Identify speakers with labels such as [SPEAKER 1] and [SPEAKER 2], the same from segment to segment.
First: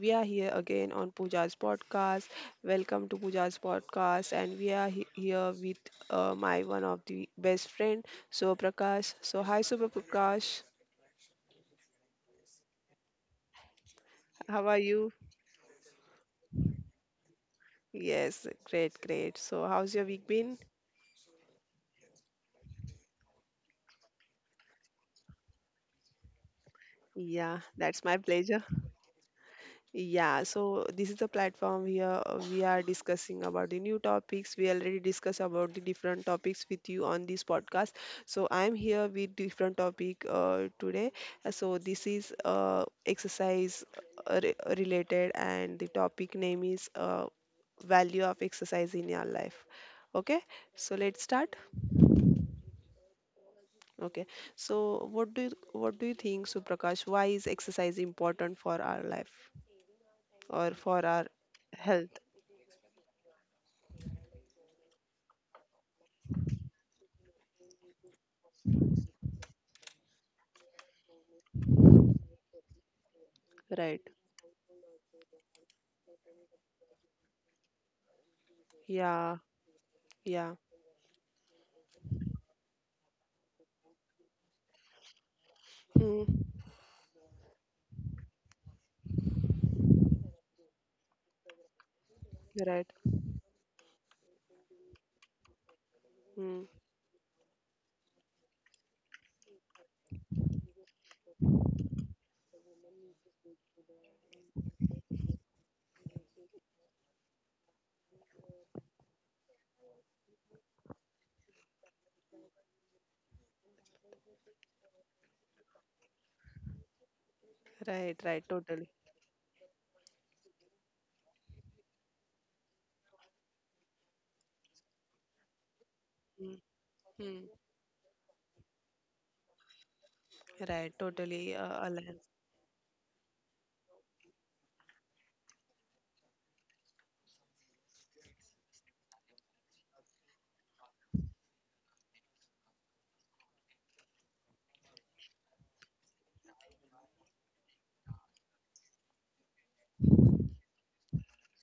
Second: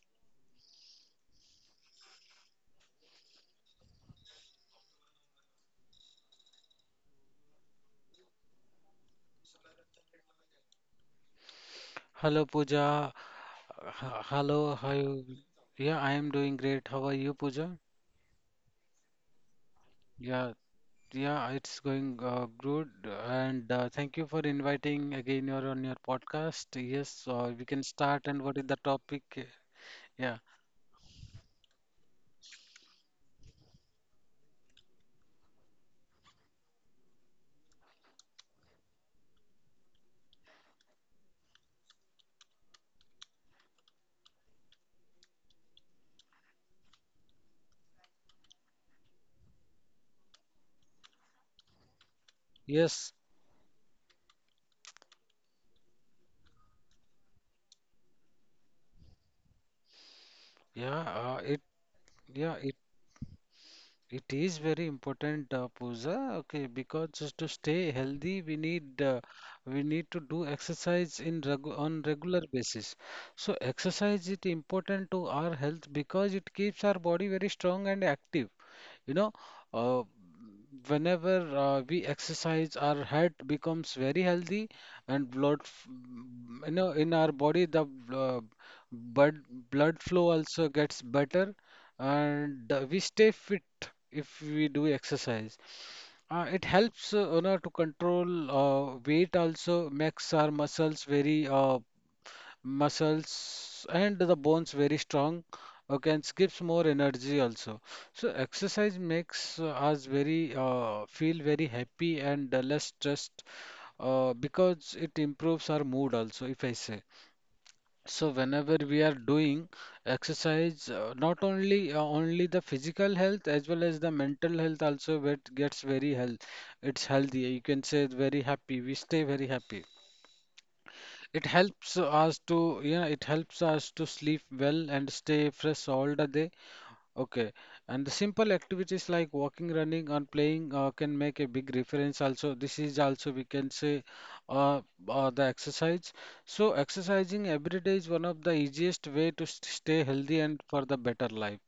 [SPEAKER 1] we are here again on Pooja's podcast. Welcome to Pooja's podcast, and we are here with my one of the best friend, So Prakash. So, hi, Super Prakash,
[SPEAKER 2] Hello Pooja.
[SPEAKER 1] how
[SPEAKER 2] Hello,
[SPEAKER 1] are
[SPEAKER 2] how
[SPEAKER 1] you?
[SPEAKER 2] you? Yeah, I am doing great. How are you, Pooja?
[SPEAKER 1] Yes, great, great. So, how's your week
[SPEAKER 2] Yeah,
[SPEAKER 1] been?
[SPEAKER 2] yeah, it's going good. And thank you for inviting again. You're on your podcast. Yes,
[SPEAKER 1] Yeah,
[SPEAKER 2] we can
[SPEAKER 1] that's my
[SPEAKER 2] start. And what is
[SPEAKER 1] pleasure.
[SPEAKER 2] the topic? Yeah.
[SPEAKER 1] Yeah, so this is the platform here we are discussing about the new topics. We already discussed about the different topics with you on this podcast. So I'm here with different topic today. So this is exercise related and the topic name is value of exercise in your life. Okay, so let's start.
[SPEAKER 2] Yes.
[SPEAKER 1] Okay, so what do you think, Suprakash? Why is exercise important for our life or
[SPEAKER 2] Yeah.
[SPEAKER 1] for our
[SPEAKER 2] It.
[SPEAKER 1] health?
[SPEAKER 2] Yeah. It is very important, Pooja. Okay, because just to stay healthy, we need we need to do exercise in regular basis. So
[SPEAKER 1] Right.
[SPEAKER 2] exercise is important to our health because it keeps our body very strong and active. You know,
[SPEAKER 1] Yeah.
[SPEAKER 2] uh,
[SPEAKER 1] Yeah.
[SPEAKER 2] Whenever we exercise, our heart becomes very healthy, and blood, f-
[SPEAKER 1] Hmm.
[SPEAKER 2] you know, in our body, the uh, blood blood flow also gets better, and
[SPEAKER 1] Right.
[SPEAKER 2] we stay fit if we do exercise. It
[SPEAKER 1] Hmm.
[SPEAKER 2] helps, to control weight also, makes our muscles very muscles and the bones very strong, okay, and gives more energy also. So exercise makes us very feel very happy and less stressed, because it improves our mood also, if I say.
[SPEAKER 1] Right.
[SPEAKER 2] So
[SPEAKER 1] Right.
[SPEAKER 2] whenever
[SPEAKER 1] Totally.
[SPEAKER 2] we are doing exercise, not only only the physical health as well as the mental health also, it gets very health
[SPEAKER 1] Hmm.
[SPEAKER 2] it's healthy,
[SPEAKER 1] Hmm.
[SPEAKER 2] you can say. Very happy, we stay very happy.
[SPEAKER 1] Right.
[SPEAKER 2] It
[SPEAKER 1] Totally
[SPEAKER 2] helps
[SPEAKER 1] aligned.
[SPEAKER 2] us to, yeah, it helps us to sleep well and stay fresh all the day. Okay. And the simple activities like walking, running, and playing can make a big difference also. This is also, we can say, uh, the exercise. So, exercising every day is one of the easiest way to stay healthy and for the better life.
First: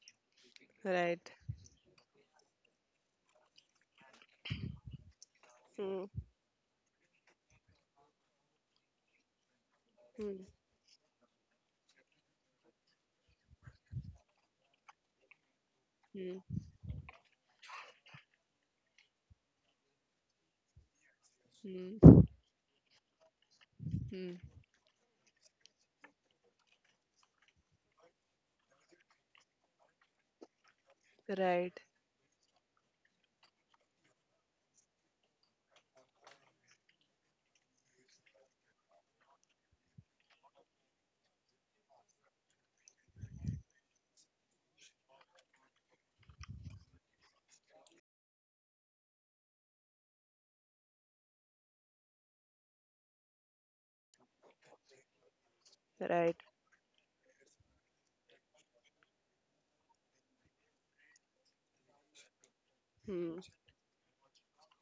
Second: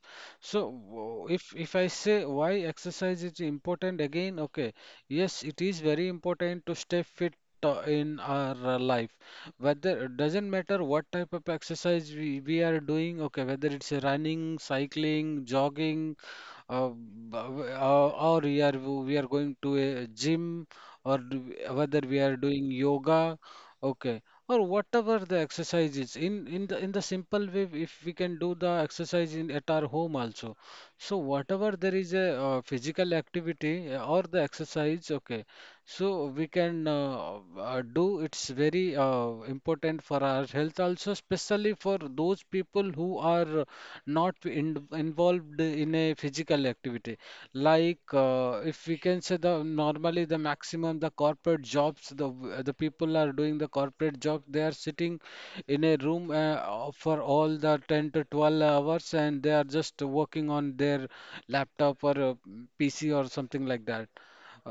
[SPEAKER 2] So,
[SPEAKER 1] Right.
[SPEAKER 2] if I say why exercise is important again, okay, yes, it is
[SPEAKER 1] Hmm.
[SPEAKER 2] very important to stay fit in our life. Whether,
[SPEAKER 1] Hmm.
[SPEAKER 2] doesn't matter what type of exercise we are doing, okay, whether it's a running, cycling, jogging,
[SPEAKER 1] Hmm.
[SPEAKER 2] or we are going to a gym, or
[SPEAKER 1] Hmm.
[SPEAKER 2] whether we are doing yoga, okay,
[SPEAKER 1] Hmm.
[SPEAKER 2] or whatever the exercise is. In the simple way, if we can do the exercise in at our home also. So whatever,
[SPEAKER 1] Right.
[SPEAKER 2] there is a physical activity or the exercise, okay. So we can do. It's very important for our health also, especially for those people who are not in, involved in a physical activity. Like, if we can say, the normally the maximum, the corporate jobs, the people are doing the corporate job. They are sitting in a room
[SPEAKER 1] Right.
[SPEAKER 2] for all the 10 to 12 hours, and they are just working on their laptop or PC or
[SPEAKER 1] Hmm.
[SPEAKER 2] something like that.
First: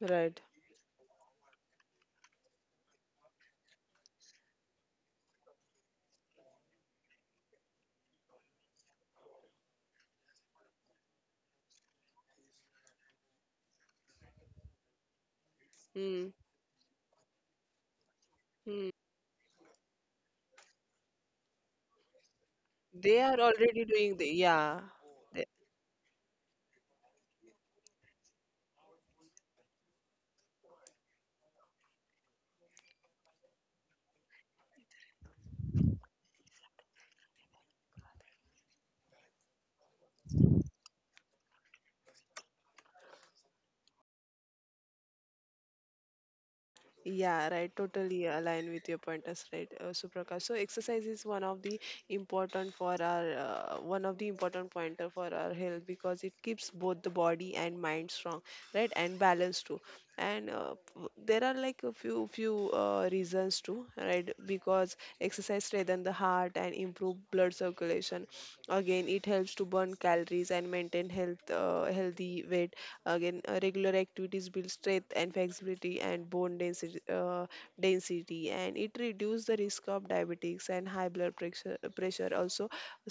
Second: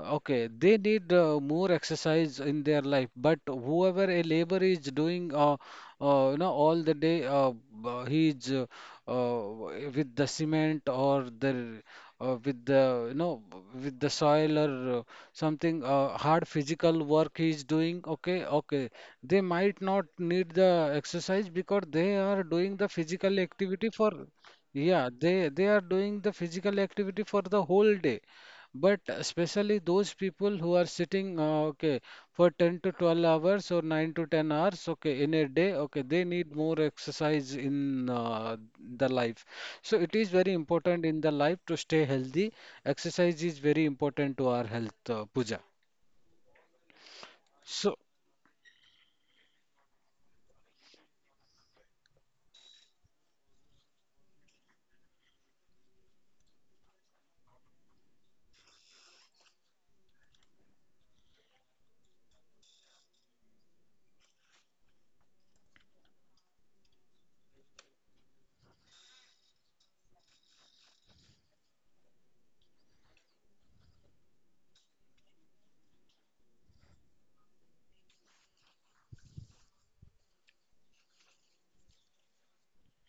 [SPEAKER 1] Right.
[SPEAKER 2] they need more exercise in their life, but whoever a labor is doing, all the day, he is uh, with the cement or the, with the you know, with the soil, or something,
[SPEAKER 1] Hmm.
[SPEAKER 2] hard physical work he is doing. Okay, okay,
[SPEAKER 1] Hmm.
[SPEAKER 2] they might not need the exercise because they are doing the
[SPEAKER 1] They are
[SPEAKER 2] physical
[SPEAKER 1] already
[SPEAKER 2] activity
[SPEAKER 1] doing
[SPEAKER 2] for,
[SPEAKER 1] the yeah.
[SPEAKER 2] yeah, they are doing the physical activity for the whole day. But especially those people who are sitting, okay, for 10 to 12 hours or 9 to 10 hours, okay, in a day, okay, they need more exercise in the life. So it is very important in the life to stay healthy. Exercise is very important to our health, Pooja.
[SPEAKER 1] Yeah, right.
[SPEAKER 2] So,
[SPEAKER 1] Totally align with your pointers, right, Suprakash. So exercise is one of the important for our one of the important pointer for our health because it keeps both the body and mind strong, right, and balanced too. And there are like a few reasons too, right? Because exercise strengthen the heart and improve blood circulation, again it helps to burn calories and maintain healthy weight, again regular activities build strength and flexibility and bone density, and it reduces the risk of diabetics and high blood pressure also,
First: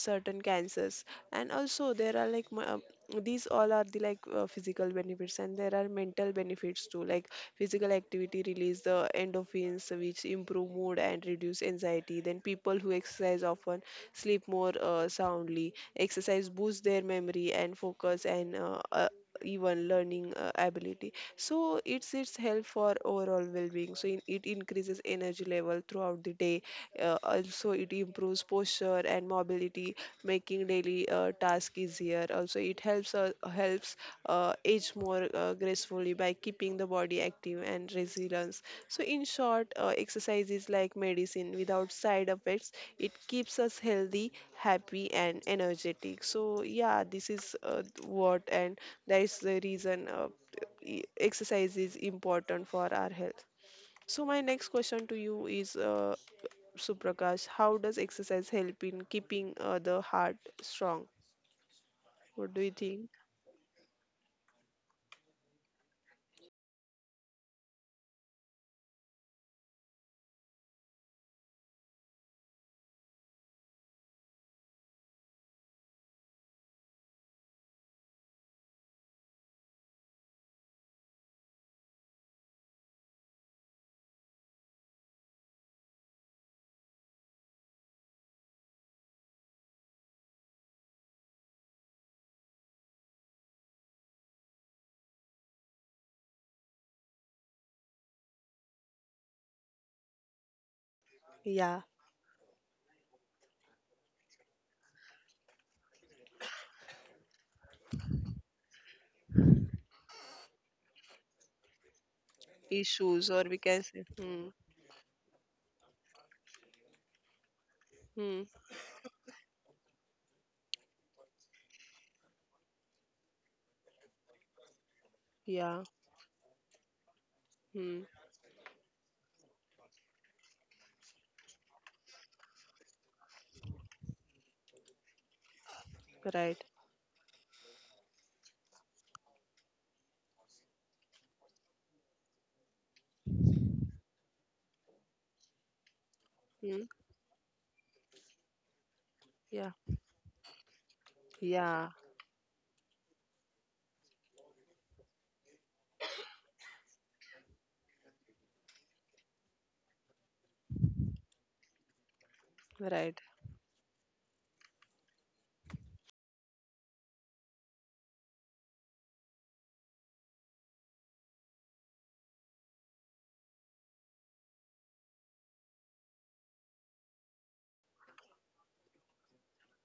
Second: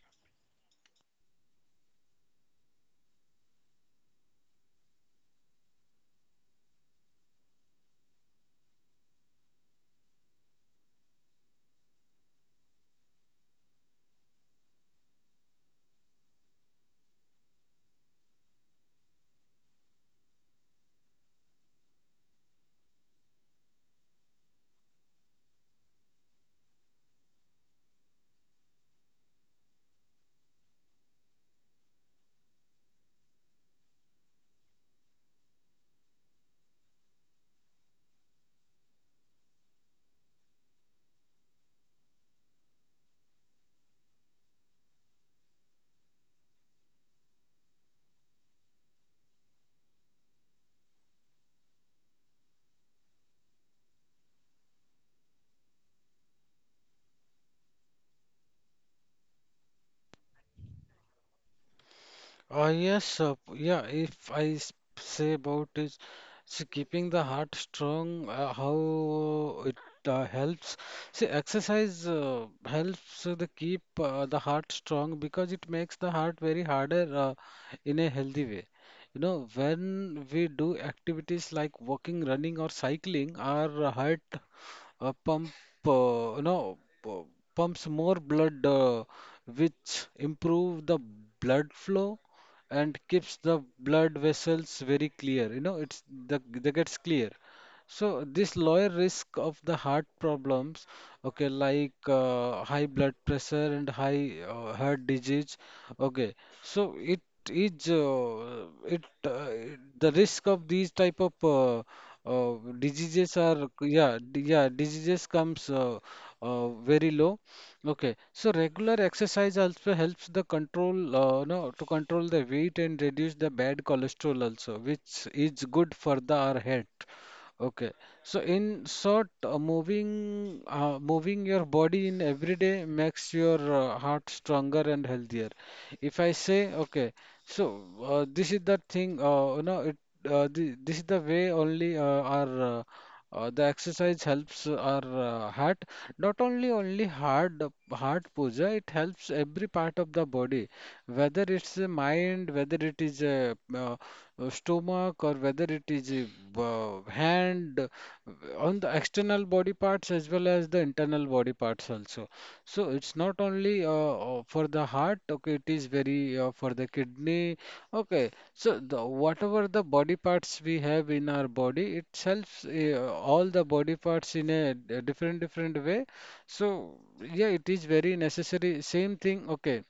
[SPEAKER 1] certain cancers. And also there are like these all are the like physical benefits, and there are mental benefits too, like physical activity release the endorphins which improve mood and reduce anxiety. Then people who exercise often sleep more soundly. Exercise boosts their memory and focus and even learning ability. So it's its help for overall well-being. So it increases energy level throughout the day. Also, it improves posture and mobility, making daily task easier. Also, it helps age more gracefully by keeping the body active and resilience. So in short, exercise is like medicine without side effects. It keeps us healthy, happy, and energetic. So, yeah, this is what, and that is the reason exercise is important for our health. So, my next question to you is, Suprakash, how does exercise help in keeping the heart strong? What do you think?
[SPEAKER 2] Yes, yeah. If I say about is, see, keeping the heart strong, how it helps. See, exercise helps the keep the heart strong because it makes the heart very harder, in a healthy way. You know, when we do activities like walking, running, or cycling, our heart uh, pump uh, you know pu- pumps more blood, which improve the blood flow and keeps the blood vessels very clear, you know, it's the they gets clear. So this lower risk of the heart problems, okay,
[SPEAKER 1] Yeah.
[SPEAKER 2] like high blood pressure and high heart disease, okay. So it is it the risk of these type of
[SPEAKER 1] Issues,
[SPEAKER 2] diseases
[SPEAKER 1] or
[SPEAKER 2] are,
[SPEAKER 1] we can say.
[SPEAKER 2] yeah,
[SPEAKER 1] Hmm.
[SPEAKER 2] yeah, diseases comes very low. Okay,
[SPEAKER 1] Hmm.
[SPEAKER 2] so regular exercise also helps the control no to control the weight and reduce the bad cholesterol also, which is
[SPEAKER 1] Yeah.
[SPEAKER 2] good for the our health. Okay.
[SPEAKER 1] Hmm.
[SPEAKER 2] So in short, moving your body in every day makes your heart stronger and healthier. If I
[SPEAKER 1] Right.
[SPEAKER 2] say, okay, so this is the thing, you know, this is the way only our the exercise helps our heart. Not only
[SPEAKER 1] Hmm.
[SPEAKER 2] only heart heart, Puja, it helps every
[SPEAKER 1] Yeah.
[SPEAKER 2] part of the body, whether it's a
[SPEAKER 1] Yeah.
[SPEAKER 2] mind, whether it is a stomach, or whether it is a hand, on the external body parts as well as the internal body parts also. So it's
[SPEAKER 1] Right.
[SPEAKER 2] not only for the heart, okay, it is very for the kidney, okay. So the, whatever the body parts we have in our body, it helps all the body parts in a, different different way. So yeah, it is very necessary. Same thing, okay.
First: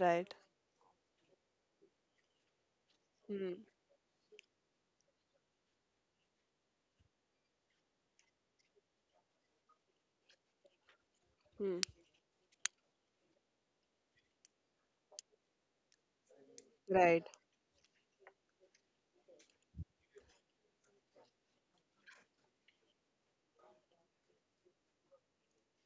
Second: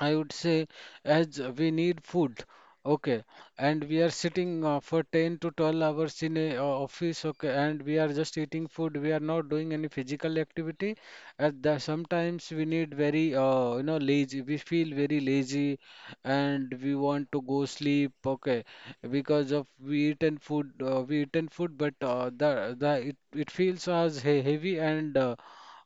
[SPEAKER 2] I would say, as we need food, okay,
[SPEAKER 1] Hmm.
[SPEAKER 2] and we are sitting for 10 to 12 hours in a office, okay, and we are just eating food. We are not doing any physical activity. At the
[SPEAKER 1] Hmm.
[SPEAKER 2] sometimes we need very you know, lazy. We feel very lazy, and we
[SPEAKER 1] Right.
[SPEAKER 2] want to go sleep, okay, because of we eaten food. We eaten food, but the it feels as heavy, and. Uh,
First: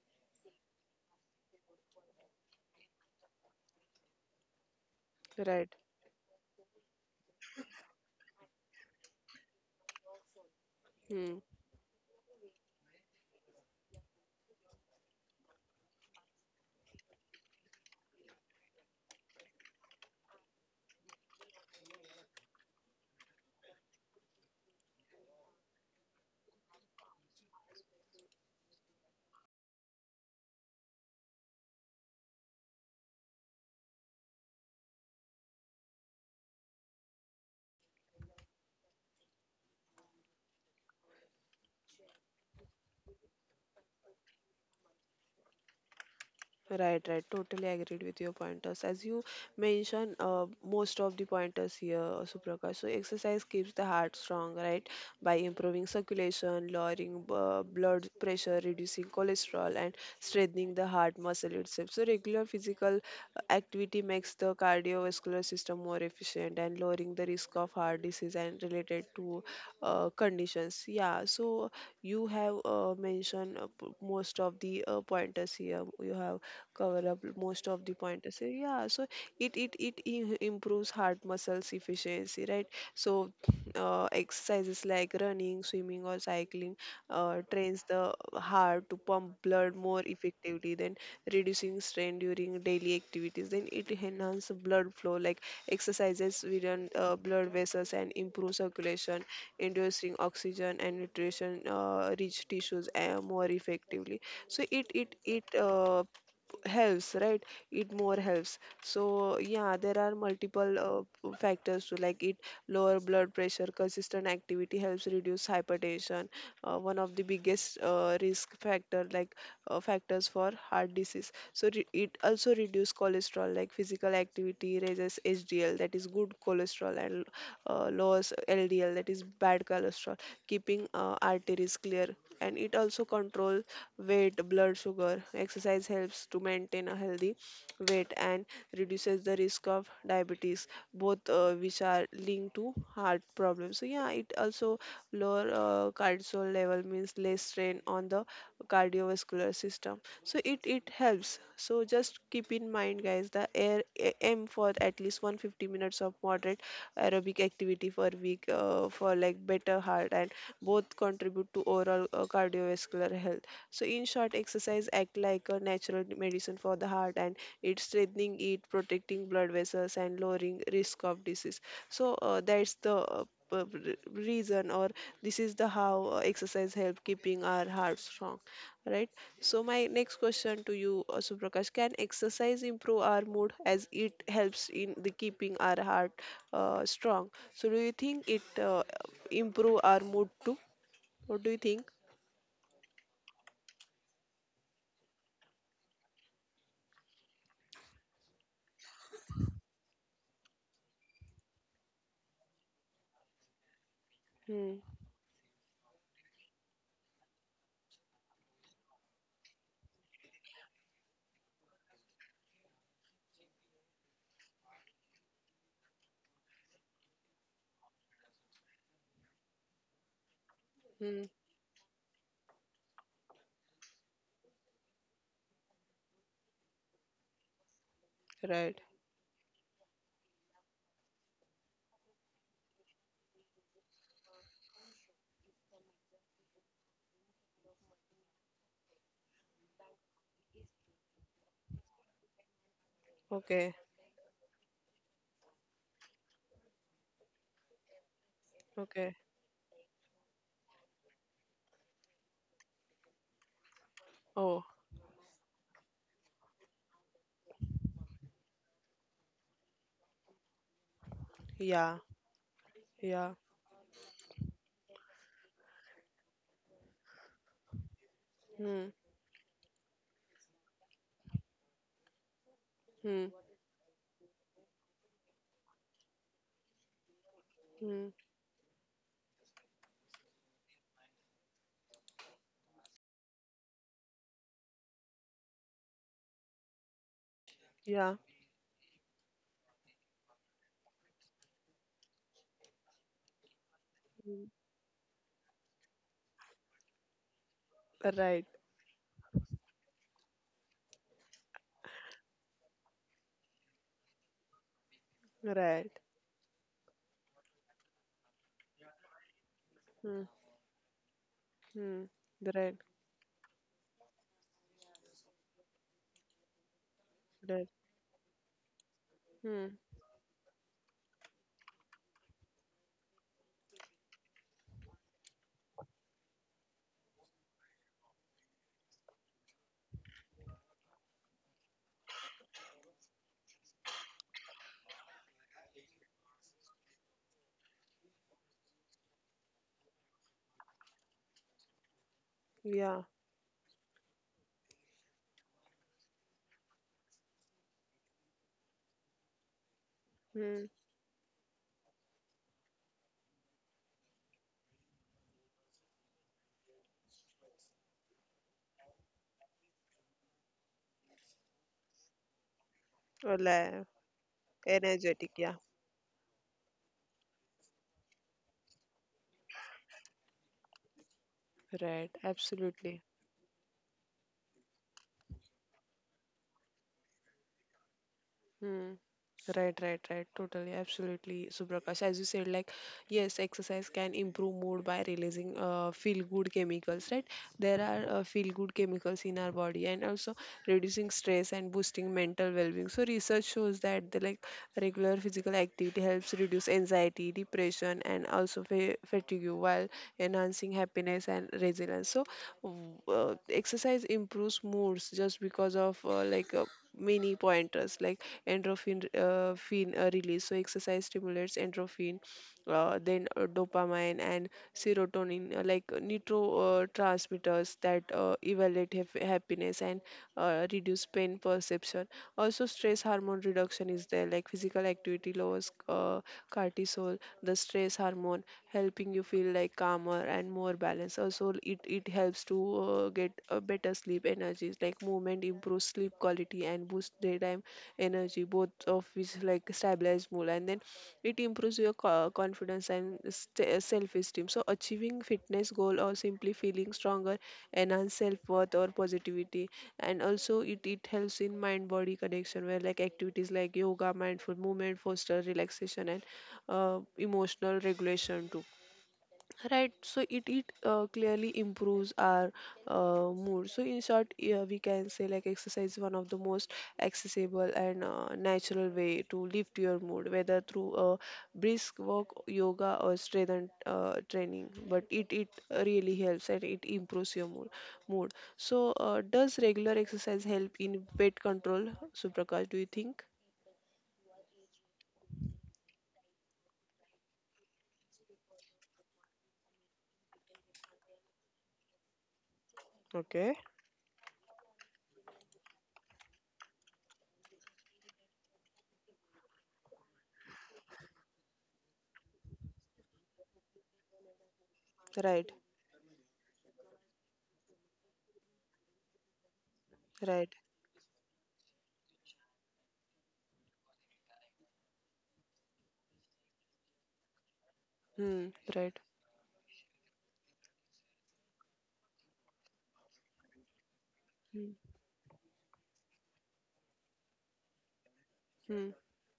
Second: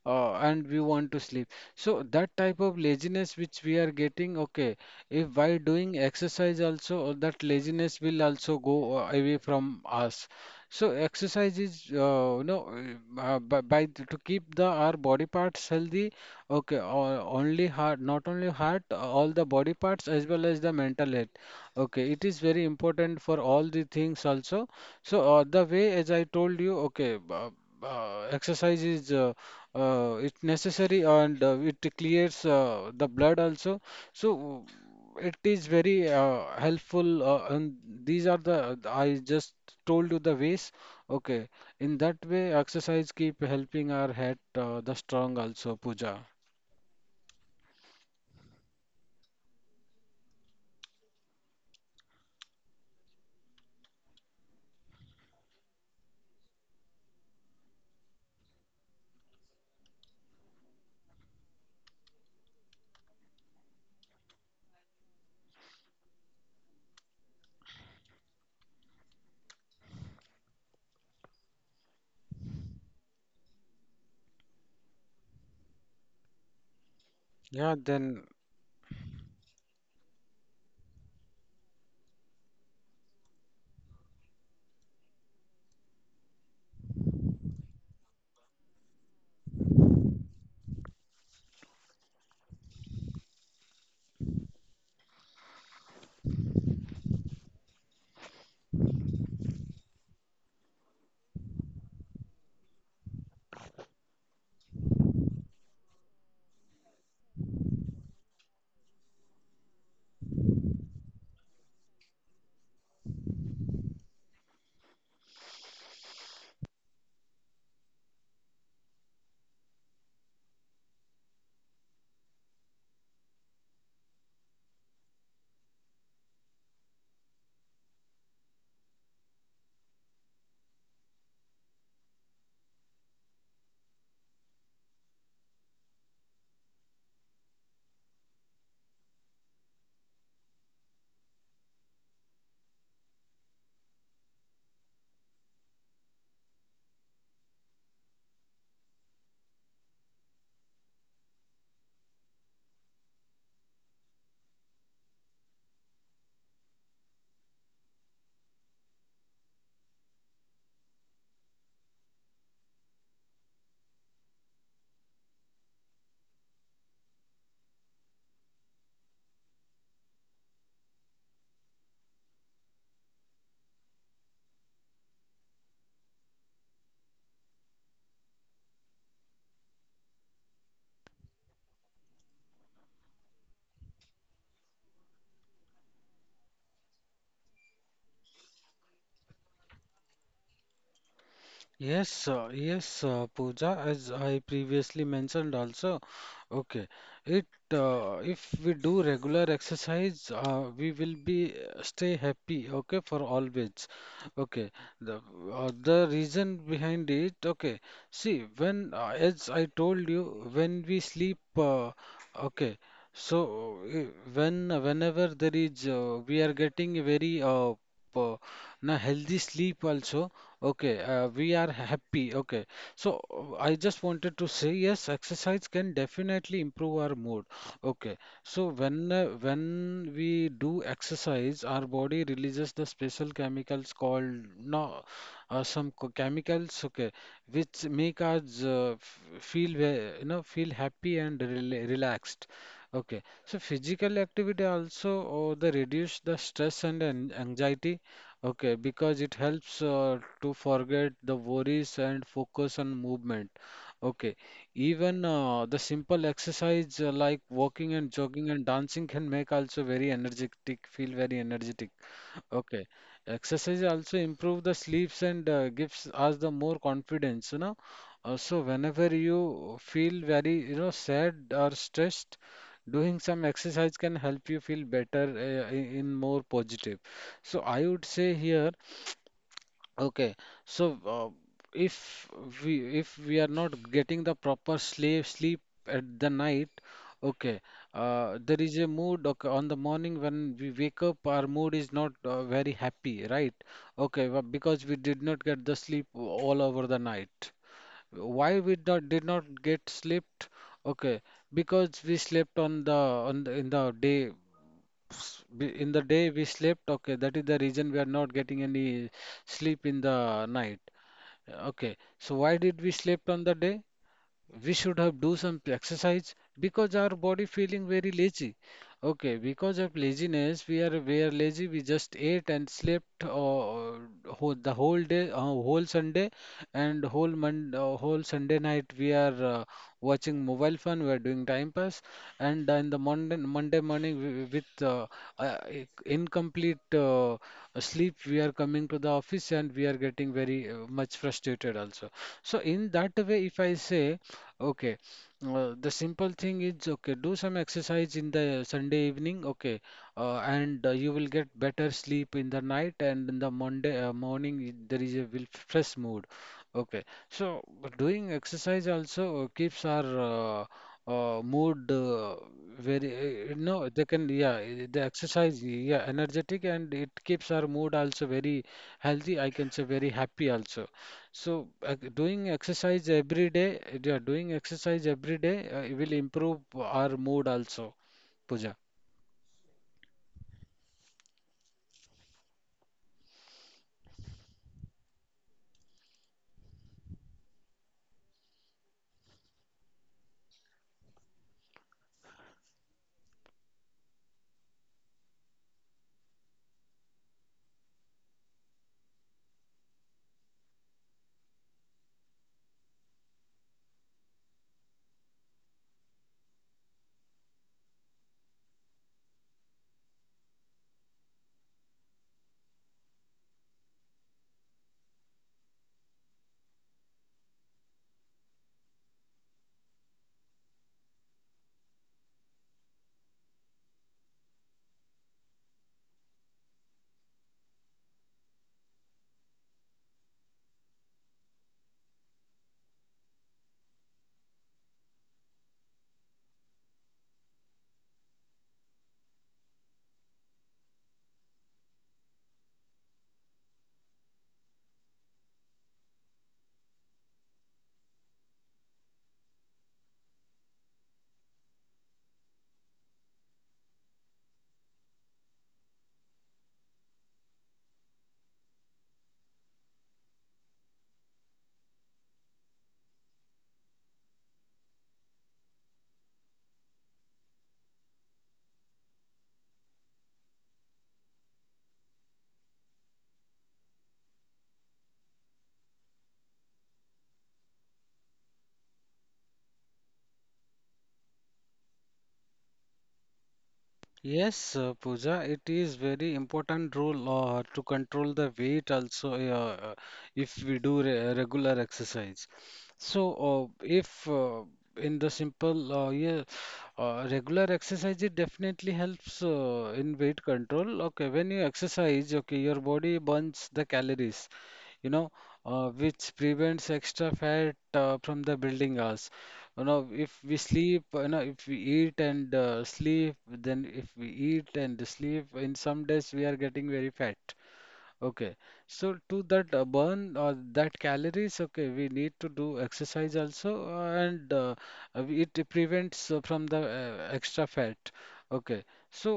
[SPEAKER 2] uh, and we want to sleep. So that type of laziness which we are getting, okay, if while
[SPEAKER 1] Right.
[SPEAKER 2] doing exercise also, that laziness will also go away from us. So
[SPEAKER 1] Hmm.
[SPEAKER 2] exercise is, to keep the our body parts healthy, okay, or only heart, not only heart, all the body parts as well as the mental health. Okay, it is very important for all the things also. So the way as I told you, okay, exercise is it's necessary, and it clears the blood also. So it is very helpful, and these are the, I just told you the ways. Okay, in that way exercise keep helping our head the strong also, Pooja.
[SPEAKER 1] Right. right. Totally agreed with your pointers. As you mentioned, most of the pointers here, Suprakash. So exercise keeps the heart strong, right? By improving circulation, lowering blood pressure, reducing cholesterol, and strengthening the heart muscle itself. So regular physical activity makes the cardiovascular system more efficient and lowering the risk of heart disease and related to conditions. Yeah. So you have mentioned most of the pointers here. You have cover up most
[SPEAKER 2] Yeah,
[SPEAKER 1] of the
[SPEAKER 2] then.
[SPEAKER 1] pointers. So, yeah, so improves heart muscles efficiency, right? So exercises like running, swimming, or cycling trains the heart to pump blood more effectively than reducing strain during daily activities. Then it enhances blood flow, like exercises within blood vessels and improve circulation, inducing oxygen and nutrition rich tissues more effectively. So it helps, right, it more helps. So yeah, there are multiple factors to, like, it lower blood pressure. Consistent activity helps reduce hypertension, one of the biggest risk factor, like factors for heart disease. So it also reduce cholesterol, like physical activity raises HDL, that is good cholesterol, and lowers LDL, that is bad cholesterol, keeping arteries clear. And it also controls weight, blood sugar. Exercise helps to maintain a healthy weight and reduces the risk of diabetes, both which are linked to heart problems. So yeah, it also lower cortisol level, means less strain on the cardiovascular system. So it helps. So just keep in mind, guys, the aim for at least 150 minutes of moderate aerobic activity per week, for like better heart, and both contribute to overall cardiovascular health. So in short, exercise act like a natural medicine for the heart, and it's strengthening it, protecting blood vessels, and lowering risk of disease. So that's the reason, or this is the how exercise help keeping our heart strong, right? So my next question to you, Suprakash, can exercise improve our mood? As it helps in the keeping our heart strong, so do you think it improve our mood too? What do you think?
[SPEAKER 2] Yes, Pooja, as I previously mentioned also, okay. It If we do regular exercise, we will be stay happy, okay, for always. Okay.
[SPEAKER 1] Hmm.
[SPEAKER 2] The the reason behind it, okay. See, when, as I told you, when we sleep, okay. So when whenever there is, we are getting a very p- na healthy sleep also. Okay,
[SPEAKER 1] Hmm.
[SPEAKER 2] we are happy. Okay, so I just wanted to say yes, exercise can definitely improve our mood. Okay, so
[SPEAKER 1] Right.
[SPEAKER 2] when we do exercise, our body releases the special chemicals called, no some chemicals. Okay, which make us feel you know, feel happy and relaxed. Okay, so
[SPEAKER 1] Okay.
[SPEAKER 2] physical activity also the reduce the stress and anxiety. Okay,
[SPEAKER 1] Okay.
[SPEAKER 2] because it helps to forget the worries and focus on movement. Okay,
[SPEAKER 1] Oh.
[SPEAKER 2] even the simple exercise like walking and jogging and dancing can make also very energetic, feel very energetic.
[SPEAKER 1] Yeah.
[SPEAKER 2] Okay.
[SPEAKER 1] Yeah.
[SPEAKER 2] Exercise also improve the sleeps and gives us the more confidence, you know. So
[SPEAKER 1] Hmm.
[SPEAKER 2] whenever you feel very, you know, sad or stressed,
[SPEAKER 1] Hmm.
[SPEAKER 2] doing some exercise can help you feel better, in more positive. So I
[SPEAKER 1] Hmm.
[SPEAKER 2] would say here. Okay, so if if we are not getting the proper sleep at the night, okay,
[SPEAKER 1] Yeah.
[SPEAKER 2] there is a mood. Okay, on the morning when we wake up, our mood is not very happy, right? Okay, well,
[SPEAKER 1] Hmm.
[SPEAKER 2] because we did not get the sleep all over the night.
[SPEAKER 1] Right.
[SPEAKER 2] Why we not, did not get slept? Okay, because we slept on the, in the day s- b- in
[SPEAKER 1] Right.
[SPEAKER 2] the day we slept, okay, that is the reason we are not getting any sleep in the
[SPEAKER 1] Hmm.
[SPEAKER 2] night. Okay,
[SPEAKER 1] Hmm.
[SPEAKER 2] so why
[SPEAKER 1] Right.
[SPEAKER 2] did we slept on the day? We should have do some exercise because our body
[SPEAKER 1] Right.
[SPEAKER 2] feeling very lazy. Okay,
[SPEAKER 1] Hmm.
[SPEAKER 2] because of laziness we are lazy, we just ate and slept, whole, the whole day whole sunday and whole mon whole sunday night we are watching mobile phone, we are doing time pass. And in the monday morning we, with incomplete sleep we are coming to the office and we are getting very much frustrated also. So in
[SPEAKER 1] Yeah.
[SPEAKER 2] that way if I say. Okay. The simple thing is, okay, do some exercise in the Sunday evening, okay, uh,
[SPEAKER 1] Hmm.
[SPEAKER 2] and uh, you will get better sleep in the night, and in the Monday morning there is a will fresh mood. Okay. So but doing exercise also keeps our mood very no
[SPEAKER 1] Like,
[SPEAKER 2] they can yeah I- the
[SPEAKER 1] energetic, yeah.
[SPEAKER 2] exercise yeah energetic, and it keeps our mood also very healthy. I can say very happy also. So,
[SPEAKER 1] Right,
[SPEAKER 2] doing
[SPEAKER 1] absolutely.
[SPEAKER 2] exercise every day, yeah, doing exercise every day will improve our mood also, Pooja.
[SPEAKER 1] Hmm. Right, right, right. Totally, absolutely, Subrakash. As you said, like, yes, exercise can improve mood by releasing feel-good chemicals, right? There are feel-good chemicals in our body, and also reducing stress and boosting mental well-being. So research shows that the, like, regular physical activity helps reduce anxiety, depression, and also fa fatigue, while enhancing happiness and resilience. So exercise improves moods just because of, like, many pointers like endorphin release. So exercise stimulates endorphin, then dopamine and serotonin, like neurotransmitters that evaluate happiness and reduce pain perception. Also, stress hormone reduction is there, like physical activity lowers cortisol, the stress hormone, helping you feel like calmer and more balanced. Also, it helps to get a better sleep energies. Like movement improves sleep quality and boosts daytime energy, both of which like stabilize mood. And then it improves your confidence and self-esteem. So achieving fitness goal or simply feeling stronger enhance self-worth or positivity. And also it helps in mind-body connection, where like activities like yoga, mindful movement foster relaxation and emotional regulation too. Right, so it clearly improves our mood. So in short, yeah, we can say, like, exercise is one of the most accessible and natural way to lift your mood, whether through a brisk walk, yoga, or strength and, training. But it really helps and it improves your mood. Mood. So does regular exercise help in weight control? Suprakash, do you think?
[SPEAKER 2] Yes, Pooja, it is very important role to control the weight also, if we do re regular exercise. So
[SPEAKER 1] Okay.
[SPEAKER 2] if in the simple yeah, regular exercise it definitely helps in weight control. Okay, when you exercise, okay, your body burns the calories, you know,
[SPEAKER 1] Right,
[SPEAKER 2] which prevents extra fat from the building us. You know, if
[SPEAKER 1] right.
[SPEAKER 2] we sleep, you know, if we eat and sleep, then if we eat and sleep, in some days we are getting very fat.
[SPEAKER 1] Hmm.
[SPEAKER 2] Okay,
[SPEAKER 1] Right.
[SPEAKER 2] so to that burn that calories, okay, we need to do exercise also, uh, and
[SPEAKER 1] Hmm.
[SPEAKER 2] uh, uh, we- it prevents from the extra fat. Okay,
[SPEAKER 1] Hmm.
[SPEAKER 2] so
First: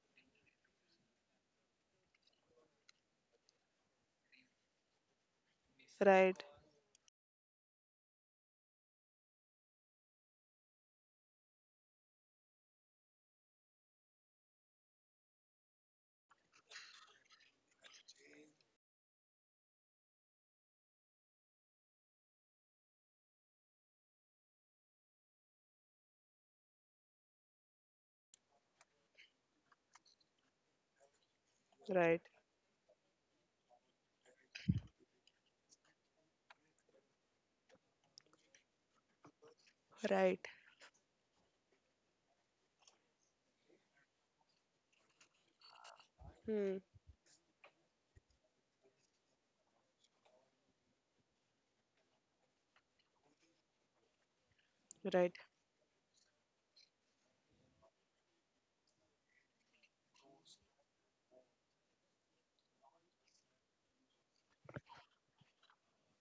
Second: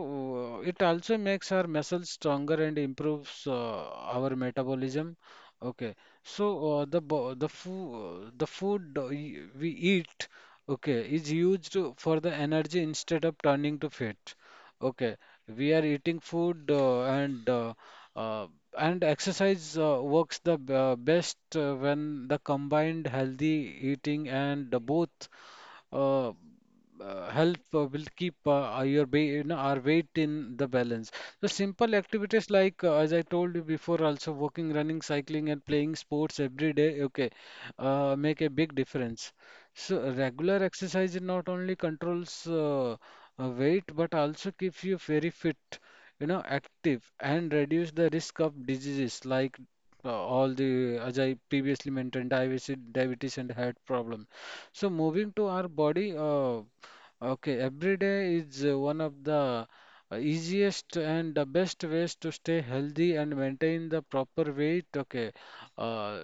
[SPEAKER 2] it also makes our muscles stronger and improves our metabolism. Okay,
[SPEAKER 1] Right.
[SPEAKER 2] so the bo- the food we eat, okay, is used for the energy instead of turning to fat. Okay, we are eating food uh, and exercise works best when the combined healthy eating, and the both help will keep you know, our weight in the balance. So simple
[SPEAKER 1] Right.
[SPEAKER 2] activities like, as I told you before, also walking, running, cycling, and playing sports every day. Okay, make a big difference. So
[SPEAKER 1] Right.
[SPEAKER 2] regular exercise not only controls weight, but also keeps you very fit, you know,
[SPEAKER 1] Hmm.
[SPEAKER 2] active, and reduce the risk of diseases like all the, as I previously mentioned, diabetes and heart problem. So moving
[SPEAKER 1] Right.
[SPEAKER 2] to our body, okay, every day is one of the easiest and the best ways to stay healthy and maintain the proper weight. Okay, uh,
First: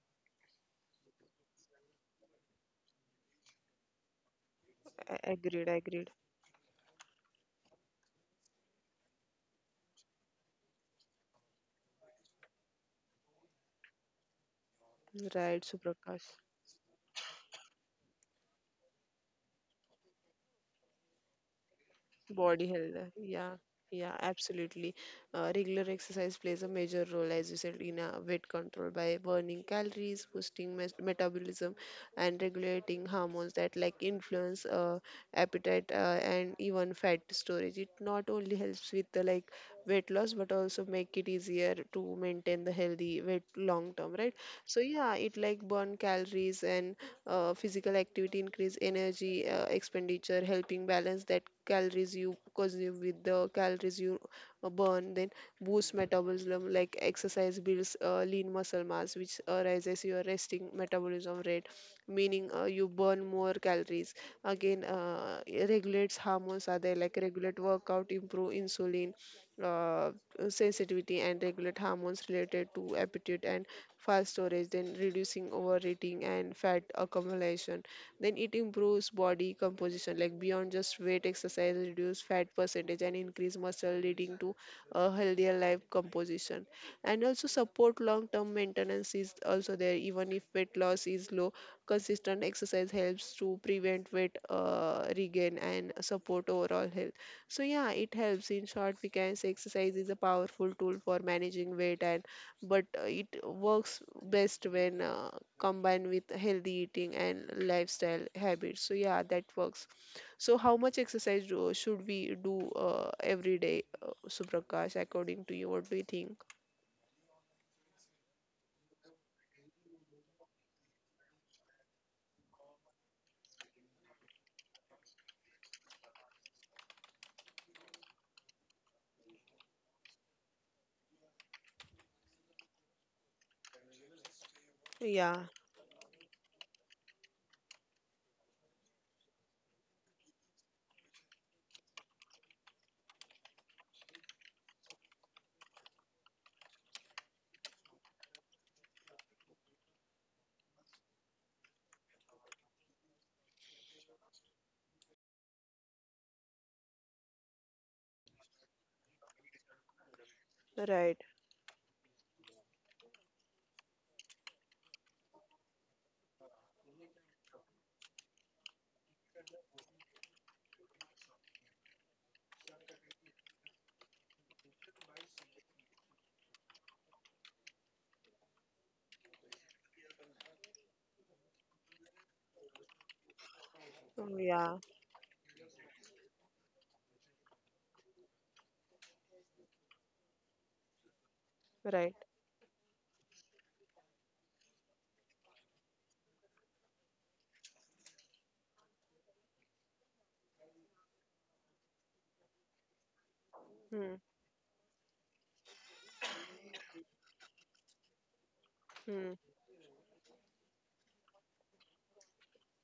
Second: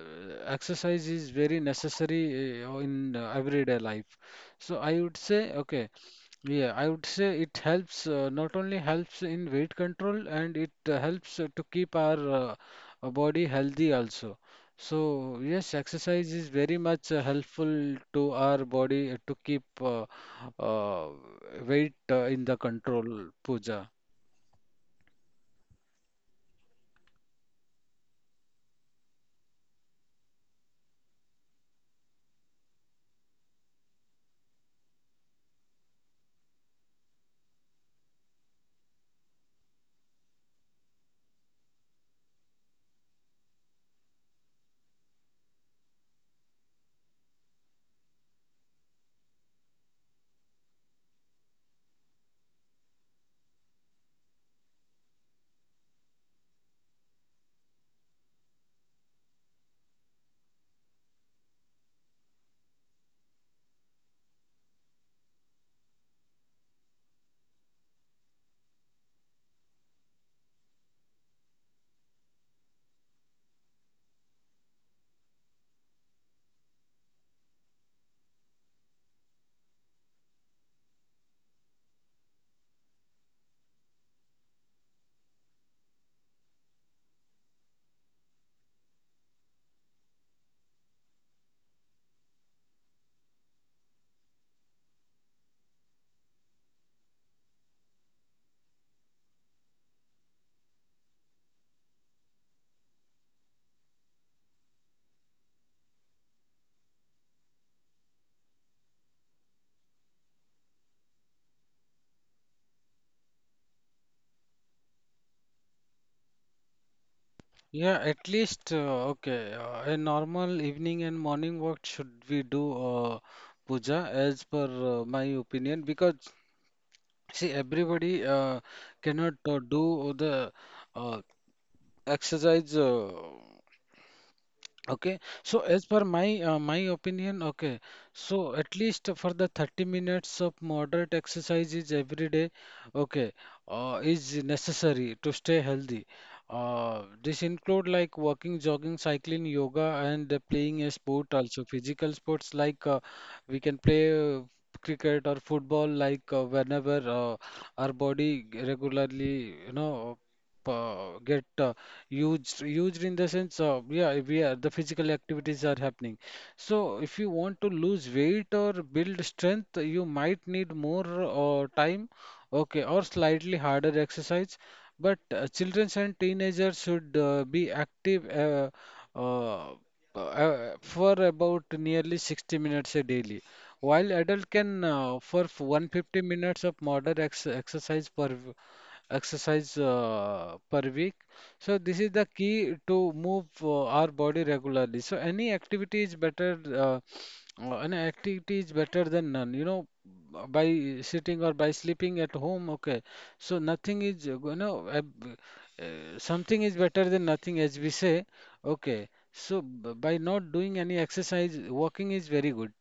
[SPEAKER 2] exercise is very necessary in everyday life. So I would say,
[SPEAKER 1] Agreed.
[SPEAKER 2] okay.
[SPEAKER 1] Agreed.
[SPEAKER 2] Yeah, I would say it helps, not only helps in weight control, and it helps to keep our uh, body healthy also. So
[SPEAKER 1] Right,
[SPEAKER 2] yes,
[SPEAKER 1] Suprakash.
[SPEAKER 2] exercise is very much helpful to our body to keep uh, weight in
[SPEAKER 1] Body
[SPEAKER 2] the
[SPEAKER 1] health.
[SPEAKER 2] control,
[SPEAKER 1] Yeah.
[SPEAKER 2] Pooja.
[SPEAKER 1] Yeah, absolutely. Regular exercise plays a major role, as you said, in weight control by burning calories, boosting metabolism, and regulating hormones that like influence appetite and even fat storage. It not only helps with the, like, weight loss, but also make it easier to maintain the healthy weight long term, right? So yeah, it, like, burn calories, and physical activity increase energy expenditure, helping balance that calories you consume with the calories you burn, then boosts metabolism, like exercise builds lean muscle mass, which raises your resting metabolism rate, meaning you burn more calories. Again, it regulates hormones, are there like regulate workout, improve insulin uh, sensitivity, and regulate hormones related to appetite and fast storage, then reducing overeating and fat accumulation. Then eating improves body composition, like beyond just weight exercise, reduce fat percentage and increase muscle, leading to a healthier life composition. And also support long-term maintenance is also there, even if weight loss is low. Consistent exercise helps to prevent weight regain and support overall health. So yeah, it helps. In short, we can say exercise is a powerful tool for managing weight, and but it works best when combined with healthy eating and lifestyle habits. So yeah, that works. So how much exercise should we do every day, Suprakash, according to you? What do you think?
[SPEAKER 2] Yeah, at least okay. A normal evening and morning walk should we do, Pooja, as per my opinion, because see, everybody cannot do the uh, exercise. Okay,
[SPEAKER 1] Yeah.
[SPEAKER 2] so as per my my opinion, okay, so at least for the 30 minutes of moderate exercise is every day, okay, is necessary to stay healthy. This include like walking, jogging, cycling, yoga, and playing a sport also. Physical sports like, we can play cricket or football, like whenever our body regularly, you know,
[SPEAKER 1] Right.
[SPEAKER 2] get used in the sense, yeah, we are the physical activities are happening. So if you want to lose weight or build strength, you might need more time, okay, or slightly harder exercise. But children and teenagers should be active uh, for about nearly 60 minutes a daily, while
[SPEAKER 1] Oh,
[SPEAKER 2] adult can,
[SPEAKER 1] yeah.
[SPEAKER 2] for 150 minutes of moderate ex exercise per week. So this is
[SPEAKER 1] Right.
[SPEAKER 2] the key to move our body regularly. So any activity is better, an activity is better than none. You know, by sitting or by sleeping at home, okay. So nothing
[SPEAKER 1] Hmm.
[SPEAKER 2] is, you know, something is better than nothing, as we say. Okay.
[SPEAKER 1] Hmm.
[SPEAKER 2] So by not doing any exercise, walking is very good.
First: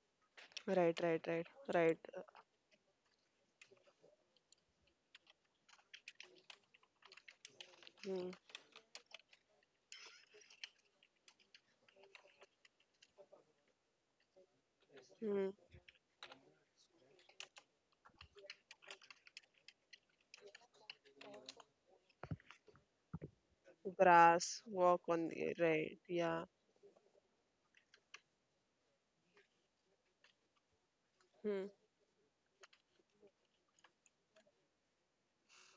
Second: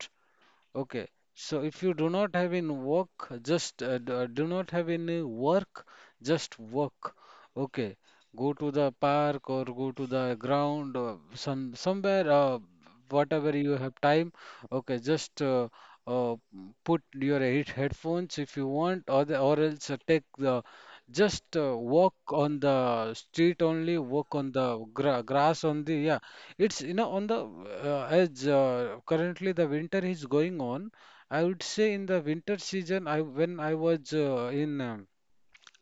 [SPEAKER 1] Right.
[SPEAKER 2] Okay,
[SPEAKER 1] Right. Right.
[SPEAKER 2] so if you
[SPEAKER 1] Right.
[SPEAKER 2] do not have any work, do not have any work, just work. Okay,
[SPEAKER 1] Hmm.
[SPEAKER 2] go to the park or go to the ground or somewhere, whatever you have time. Okay, just
[SPEAKER 1] Hmm.
[SPEAKER 2] uh, put your headphones if you want, or the, or else take the, just walk on the street only, walk
[SPEAKER 1] Grass,
[SPEAKER 2] on the
[SPEAKER 1] walk on the,
[SPEAKER 2] grass on the.
[SPEAKER 1] right,
[SPEAKER 2] Yeah,
[SPEAKER 1] yeah.
[SPEAKER 2] it's you know on the, as currently the winter is going on. I would
[SPEAKER 1] Hmm.
[SPEAKER 2] say in the winter season, I when I was in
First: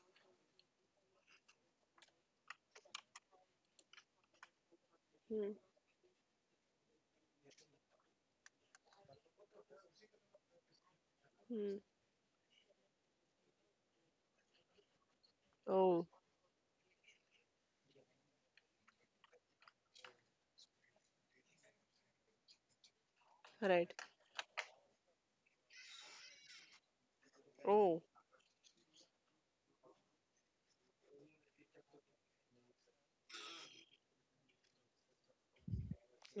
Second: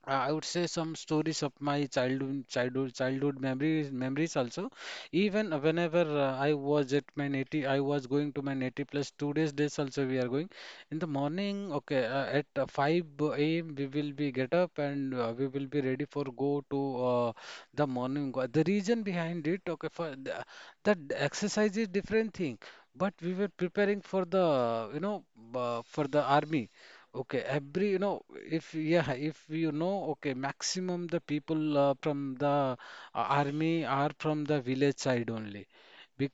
[SPEAKER 2] I would say some stories of my childhood memories, also. Even
[SPEAKER 1] Hmm.
[SPEAKER 2] whenever I was at my native, I was going to my native place. Two days also we are going. In the
[SPEAKER 1] Hmm.
[SPEAKER 2] morning, okay, at 5 a.m. we will be get up and we will be
[SPEAKER 1] Oh.
[SPEAKER 2] ready for go to the morning. The reason behind it, okay, for the, that exercise is different thing, but we were
[SPEAKER 1] Right.
[SPEAKER 2] preparing for the, you know, for the army. Okay, every,
[SPEAKER 1] Oh.
[SPEAKER 2] you know, if, yeah, if you know, okay, maximum the people from the army are from the village side only.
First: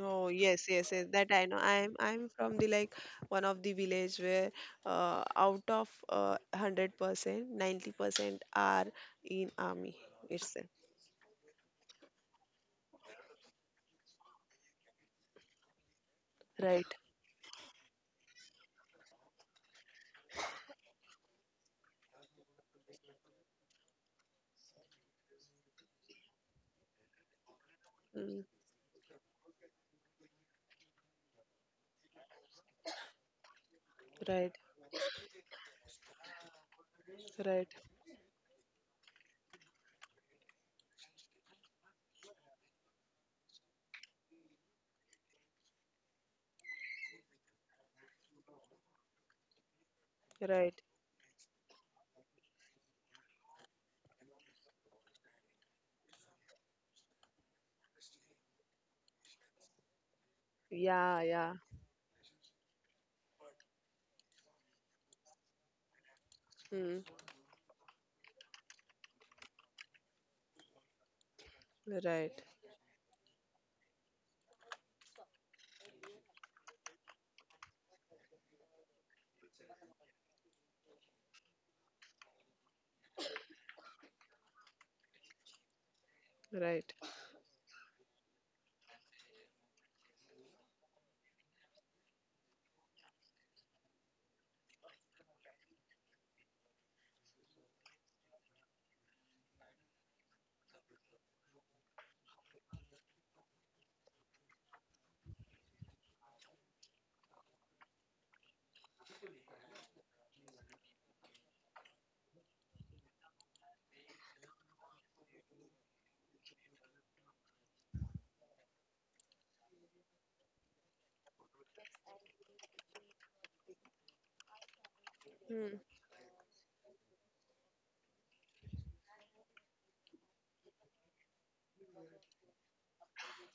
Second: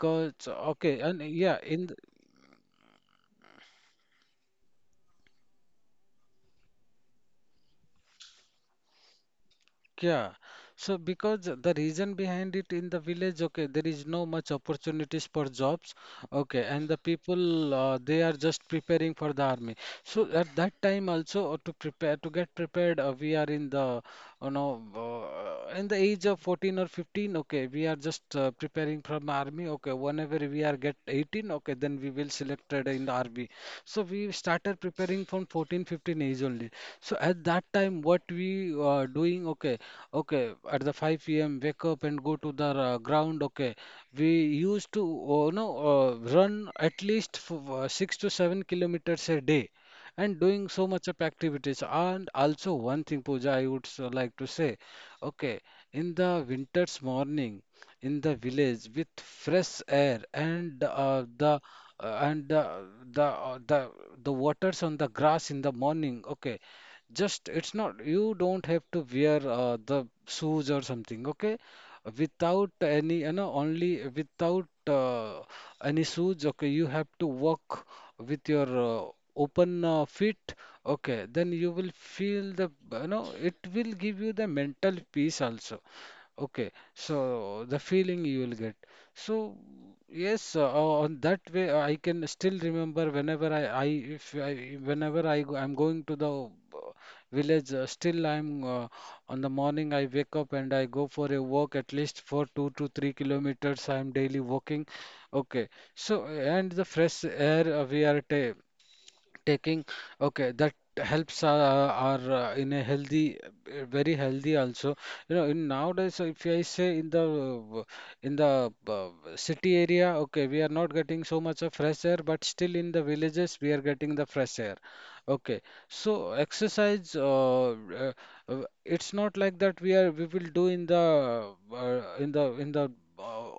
[SPEAKER 1] Oh yes, yes,
[SPEAKER 2] okay,
[SPEAKER 1] yes.
[SPEAKER 2] and
[SPEAKER 1] That I know.
[SPEAKER 2] yeah, in,
[SPEAKER 1] I'm I'm from the, like, one of the village where, out of 100%, 90% are in army
[SPEAKER 2] yeah.
[SPEAKER 1] itself.
[SPEAKER 2] So, because the reason behind it, in the village, okay, there is no much opportunities for jobs, okay, and
[SPEAKER 1] Right.
[SPEAKER 2] the people, they are just preparing for the army. So, at that time also, to get prepared, we are in the, you know, in the age of 14 or 15, okay, we are just
[SPEAKER 1] Mm,
[SPEAKER 2] preparing from army. Okay, whenever we are get 18, okay, then we will selected in the army. So we
[SPEAKER 1] right.
[SPEAKER 2] started preparing from 14, 15 age only. So at that
[SPEAKER 1] Right.
[SPEAKER 2] time, what we doing? Okay, okay, at the 5 p.m. wake up and go to the ground. Okay, we used to, you know, run at least f 6 to 7 kilometers a day, and doing so
[SPEAKER 1] Right.
[SPEAKER 2] much of activities. And also one thing, Pooja, I would so like to say, okay, in the winter's morning, in the village with fresh air, and
[SPEAKER 1] Yeah. Yeah.
[SPEAKER 2] uh, and uh, the uh, the the waters on the grass in the morning, okay,
[SPEAKER 1] Mm,
[SPEAKER 2] just it's not, you don't have to wear the shoes or something, okay?
[SPEAKER 1] right.
[SPEAKER 2] Without any, you know, only without any shoes, okay, you have to walk with your open feet, okay, then you will feel the, you know, it will give you the mental peace also. Okay,
[SPEAKER 1] Right.
[SPEAKER 2] so the feeling you will get. So yes, on that way I can still remember whenever I if I whenever I go, I'm going to the village. Still I'm on the morning I wake up and I go for a walk at least for 2 to 3 kilometers. I'm daily walking. Okay, so and the fresh air we are ta taking, okay, that helps are in a healthy, very healthy also. You know, in nowadays if I say, in the in the uh, city area, okay, we are not getting so much of fresh air, but still in the villages we are getting the fresh air, okay.
[SPEAKER 1] Hmm.
[SPEAKER 2] So exercise it's not like that we are we will do in the uh,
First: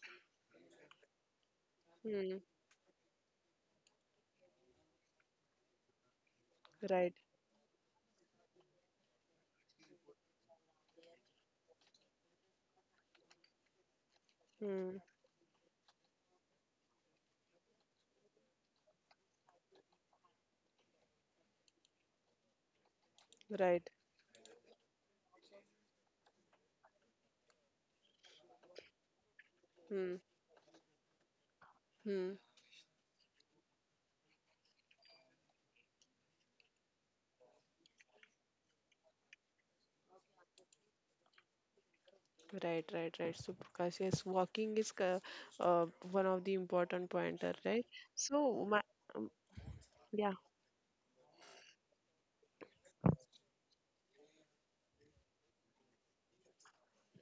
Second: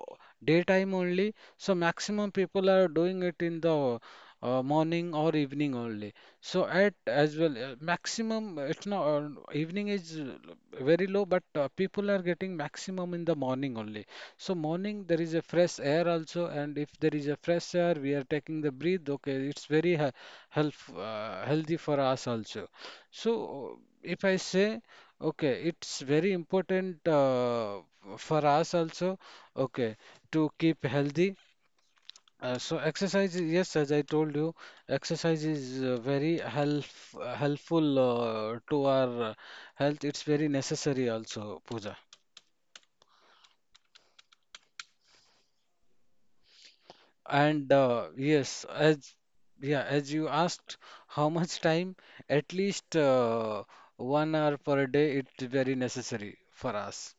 [SPEAKER 2] daytime only. So maximum
[SPEAKER 1] Hmm.
[SPEAKER 2] people are doing it in the morning or evening only. So at
[SPEAKER 1] Right.
[SPEAKER 2] as well, maximum it's not evening is very low, but people are getting maximum in the morning only. So
[SPEAKER 1] Hmm.
[SPEAKER 2] morning there is a fresh air also, and if there is a fresh air, we are taking the breathe. Okay, it's very he health healthy for us also. So
[SPEAKER 1] Right.
[SPEAKER 2] if I say, okay, it's very important for us also. Okay,
[SPEAKER 1] Hmm.
[SPEAKER 2] to keep healthy,
[SPEAKER 1] Hmm.
[SPEAKER 2] so exercise, yes, as I told you, exercise is very helpful to our health. It's very necessary also, Pooja.
[SPEAKER 1] Right, right, right. So, Prakash, yes, walking is one of the important pointer,
[SPEAKER 2] And
[SPEAKER 1] right? So,
[SPEAKER 2] yes, as,
[SPEAKER 1] um,
[SPEAKER 2] yeah, as you
[SPEAKER 1] yeah.
[SPEAKER 2] asked, how much time? At least 1 hour per day. It's very necessary for us.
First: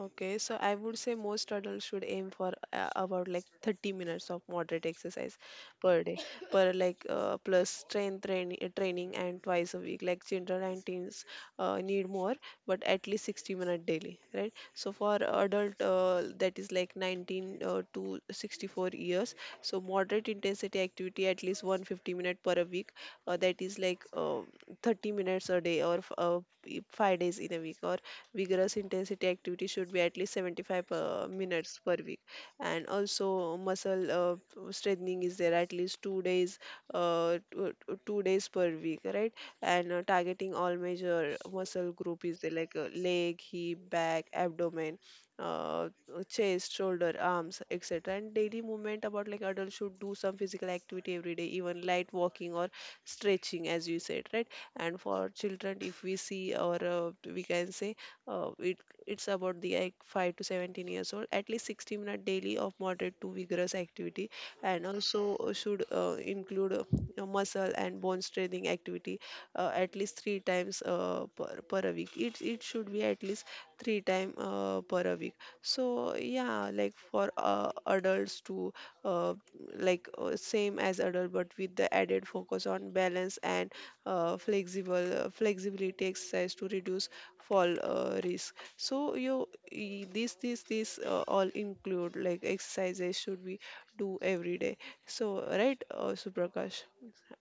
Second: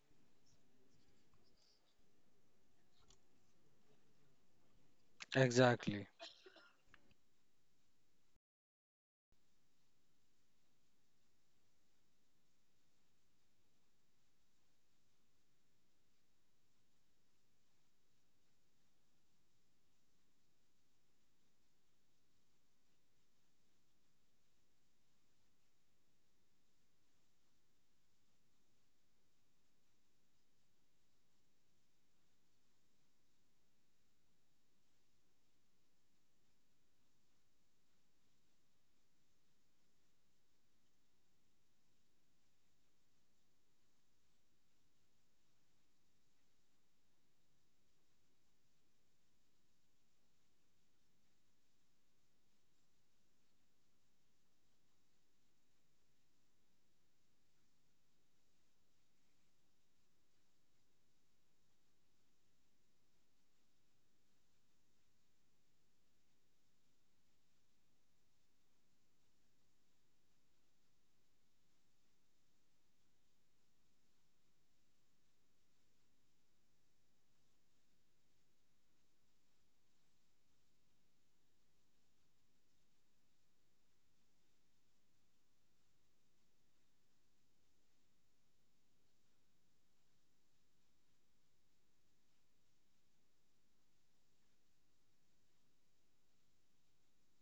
[SPEAKER 1] Okay, so I would say most adults should aim for about like 30 minutes of moderate exercise per
[SPEAKER 2] Exactly.
[SPEAKER 1] day, per like plus strength training and twice a week. Like children and teens need more, but at least 60 minutes daily, right? So for adult that is like 19 to 64 years, so moderate intensity activity at least 150 minutes per a week. That is like 30 minutes a day or 5 days in a week, or vigorous intensity activity should be at least 75 minutes per week. And also muscle strengthening is there at least uh, two, 2 days per week, right? And targeting all major muscle group is there, like leg, hip, back, abdomen, uh, chest, shoulder, arms, etc. And daily movement, about like adults should do some physical activity every day, even light walking or stretching, as you said, right? And for children, if we see, or we can say, uh, it, it's about the like 5 to 17 years old, at least 60 minutes daily of moderate to vigorous activity. And also should include muscle and bone strengthening activity at least 3 times per a week. It should be at least 3 time per a week. So yeah, like for adults too, uh, like same as adult, but with the added focus on balance and flexible flexibility exercise to reduce fall risk. So you this all include like exercises should we do every day. So right, Suprakash.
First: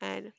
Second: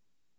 [SPEAKER 1] And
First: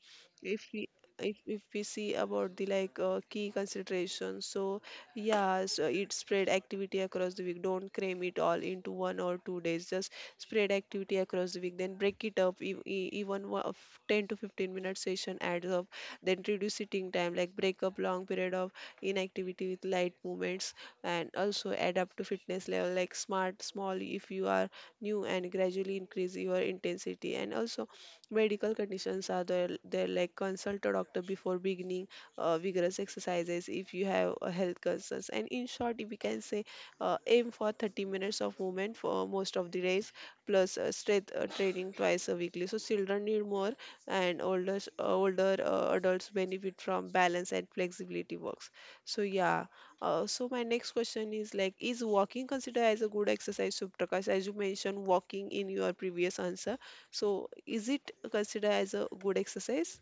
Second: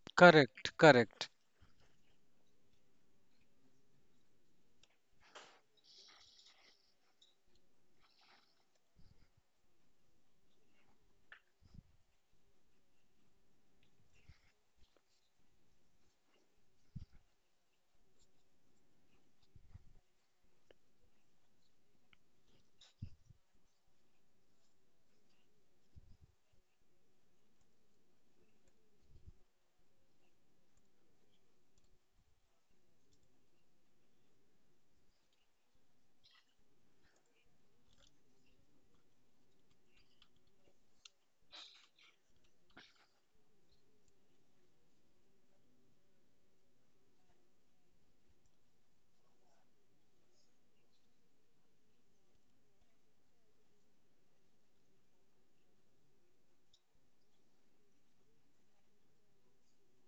[SPEAKER 1] if
[SPEAKER 2] Correct.
[SPEAKER 1] we,
[SPEAKER 2] Correct.
[SPEAKER 1] if we see about the like key considerations, so yeah, so it spread activity across the week, don't cram it all into one or two days, just spread activity across the week, then break it up, even one of 10 to 15 minute session adds up. Then reduce sitting time, like break up long period of inactivity with light movements. And also adapt to fitness level, like smart small if you are new, and gradually increase your intensity. And also medical conditions are there, there, like consult a doctor before beginning vigorous exercises if you have health concerns. And in short, if we can say, aim for 30 minutes of movement for most of the days plus strength training twice a weekly. So children need more, and older adults benefit from balance and flexibility works. So yeah. So my next question is like, is walking considered as a good exercise, Suprakash? As you mentioned walking in your previous answer. So is it considered as a good exercise?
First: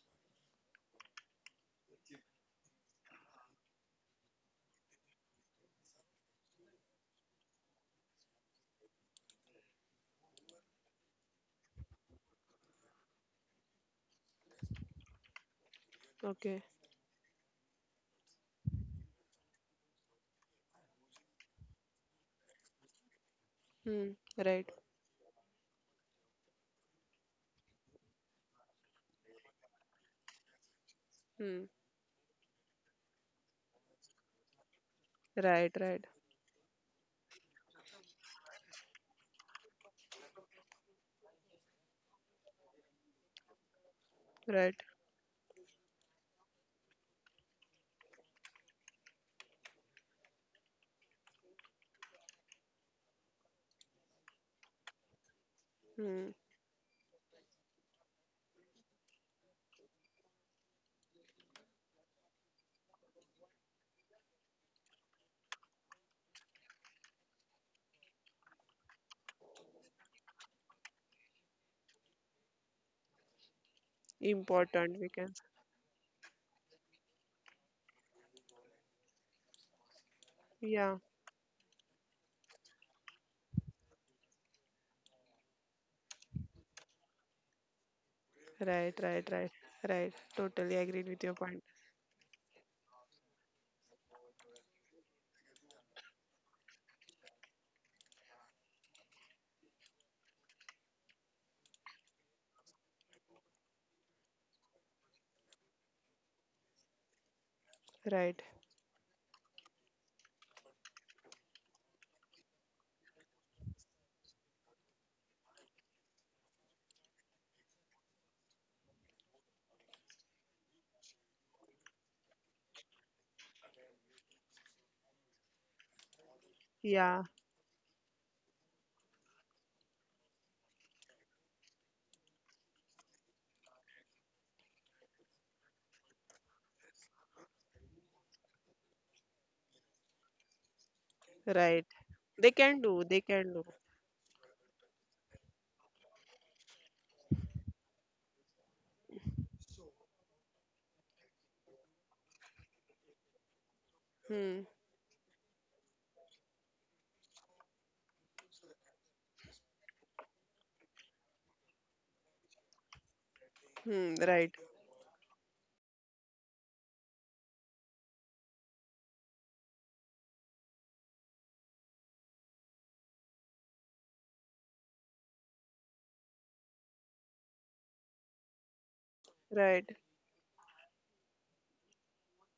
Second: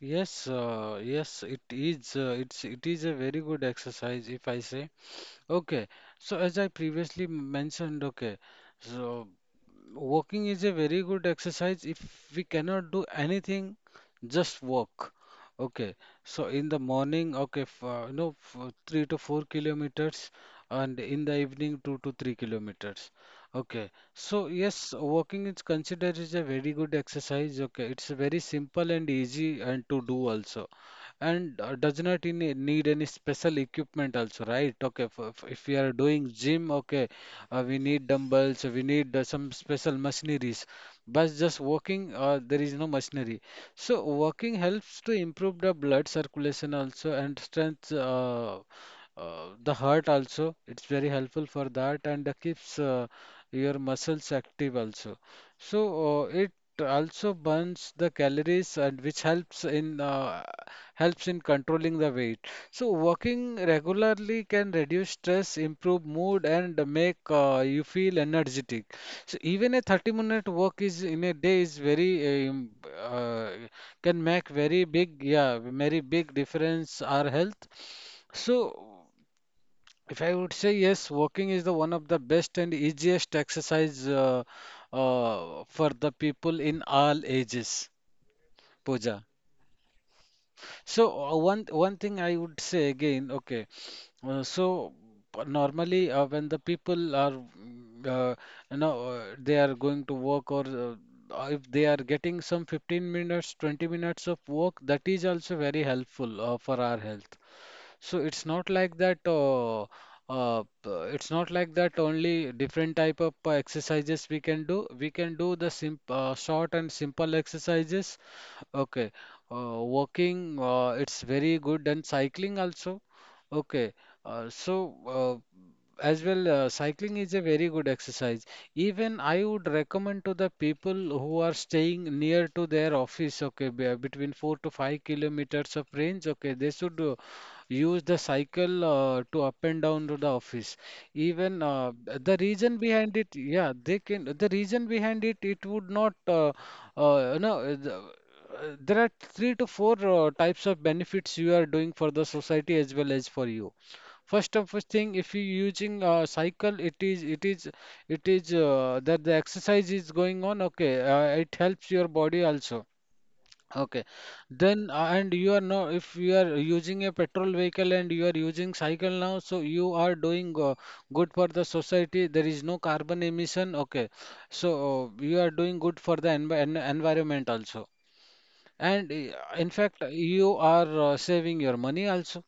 [SPEAKER 2] Yes. Yes, it is. It is a very good exercise, if I say. Okay, so as I previously mentioned, okay, so walking is a very good exercise. If we cannot do anything, just walk. Okay, so
[SPEAKER 1] Okay.
[SPEAKER 2] in the morning, okay, f you know, f 3 to 4 kilometers, and in the evening, 2 to 3 kilometers. Okay,
[SPEAKER 1] Hmm.
[SPEAKER 2] so
[SPEAKER 1] Right.
[SPEAKER 2] yes, walking is considered is a very good exercise. Okay, it's very simple and easy and to do also,
[SPEAKER 1] Hmm.
[SPEAKER 2] and does not in, need any special equipment also. Right, okay,
[SPEAKER 1] Right.
[SPEAKER 2] if we are
[SPEAKER 1] Right.
[SPEAKER 2] doing gym, okay, we need dumbbells, we need some special machineries, but just walking, there is no machinery. So walking
[SPEAKER 1] Right.
[SPEAKER 2] helps to improve the blood circulation also and strength the heart also. It's very helpful for that, and keeps your muscles active also. So
[SPEAKER 1] Hmm.
[SPEAKER 2] it also burns the calories, and which helps in controlling the weight. So, walking regularly can reduce stress, improve mood, and make you feel energetic. So, even a 30-minute walk is in a day is very uh, can make very
[SPEAKER 1] Important. We
[SPEAKER 2] big,
[SPEAKER 1] can.
[SPEAKER 2] yeah, very big difference our health. So, if I would say
[SPEAKER 1] Yeah.
[SPEAKER 2] yes, walking is the one of the best and easiest exercise, for the people in all ages.
[SPEAKER 1] Right. Right.
[SPEAKER 2] Pooja.
[SPEAKER 1] Right. Right. Totally agreed with
[SPEAKER 2] So
[SPEAKER 1] your point.
[SPEAKER 2] one thing I would say again, okay, so normally, when the people are, they are going to work or if they are getting some 15 minutes, 20 minutes of work, that is also very helpful for our health. So
[SPEAKER 1] Right.
[SPEAKER 2] it's not like that. It's not like that. Only different type of exercises we can do. We can do the sim short and simple exercises. Okay, walking. It's very good and cycling also. Okay, so uh, as well, cycling
[SPEAKER 1] Yeah,
[SPEAKER 2] is a very good exercise. Even I would recommend to the people who are staying near to their office, okay, between 4 to 5 kilometers of range, okay, they should use the cycle to up and down to the office. Even
[SPEAKER 1] right.
[SPEAKER 2] the
[SPEAKER 1] They can
[SPEAKER 2] reason
[SPEAKER 1] do, they
[SPEAKER 2] behind it,
[SPEAKER 1] can do.
[SPEAKER 2] yeah, they can. The reason behind it, it would not. No, there are three to four types of benefits you are doing for the society as well as for you. First
[SPEAKER 1] Hmm,
[SPEAKER 2] of first thing, if you using a cycle, it is that the exercise is going on. Okay, it helps your body also.
[SPEAKER 1] hmm,
[SPEAKER 2] Okay,
[SPEAKER 1] right,
[SPEAKER 2] then and you are now if you are using a petrol vehicle and you are using cycle now, so you are doing good for the society. There is no carbon emission. Okay, so you are doing good for the environment also, and in
[SPEAKER 1] right,
[SPEAKER 2] fact you are saving your money also.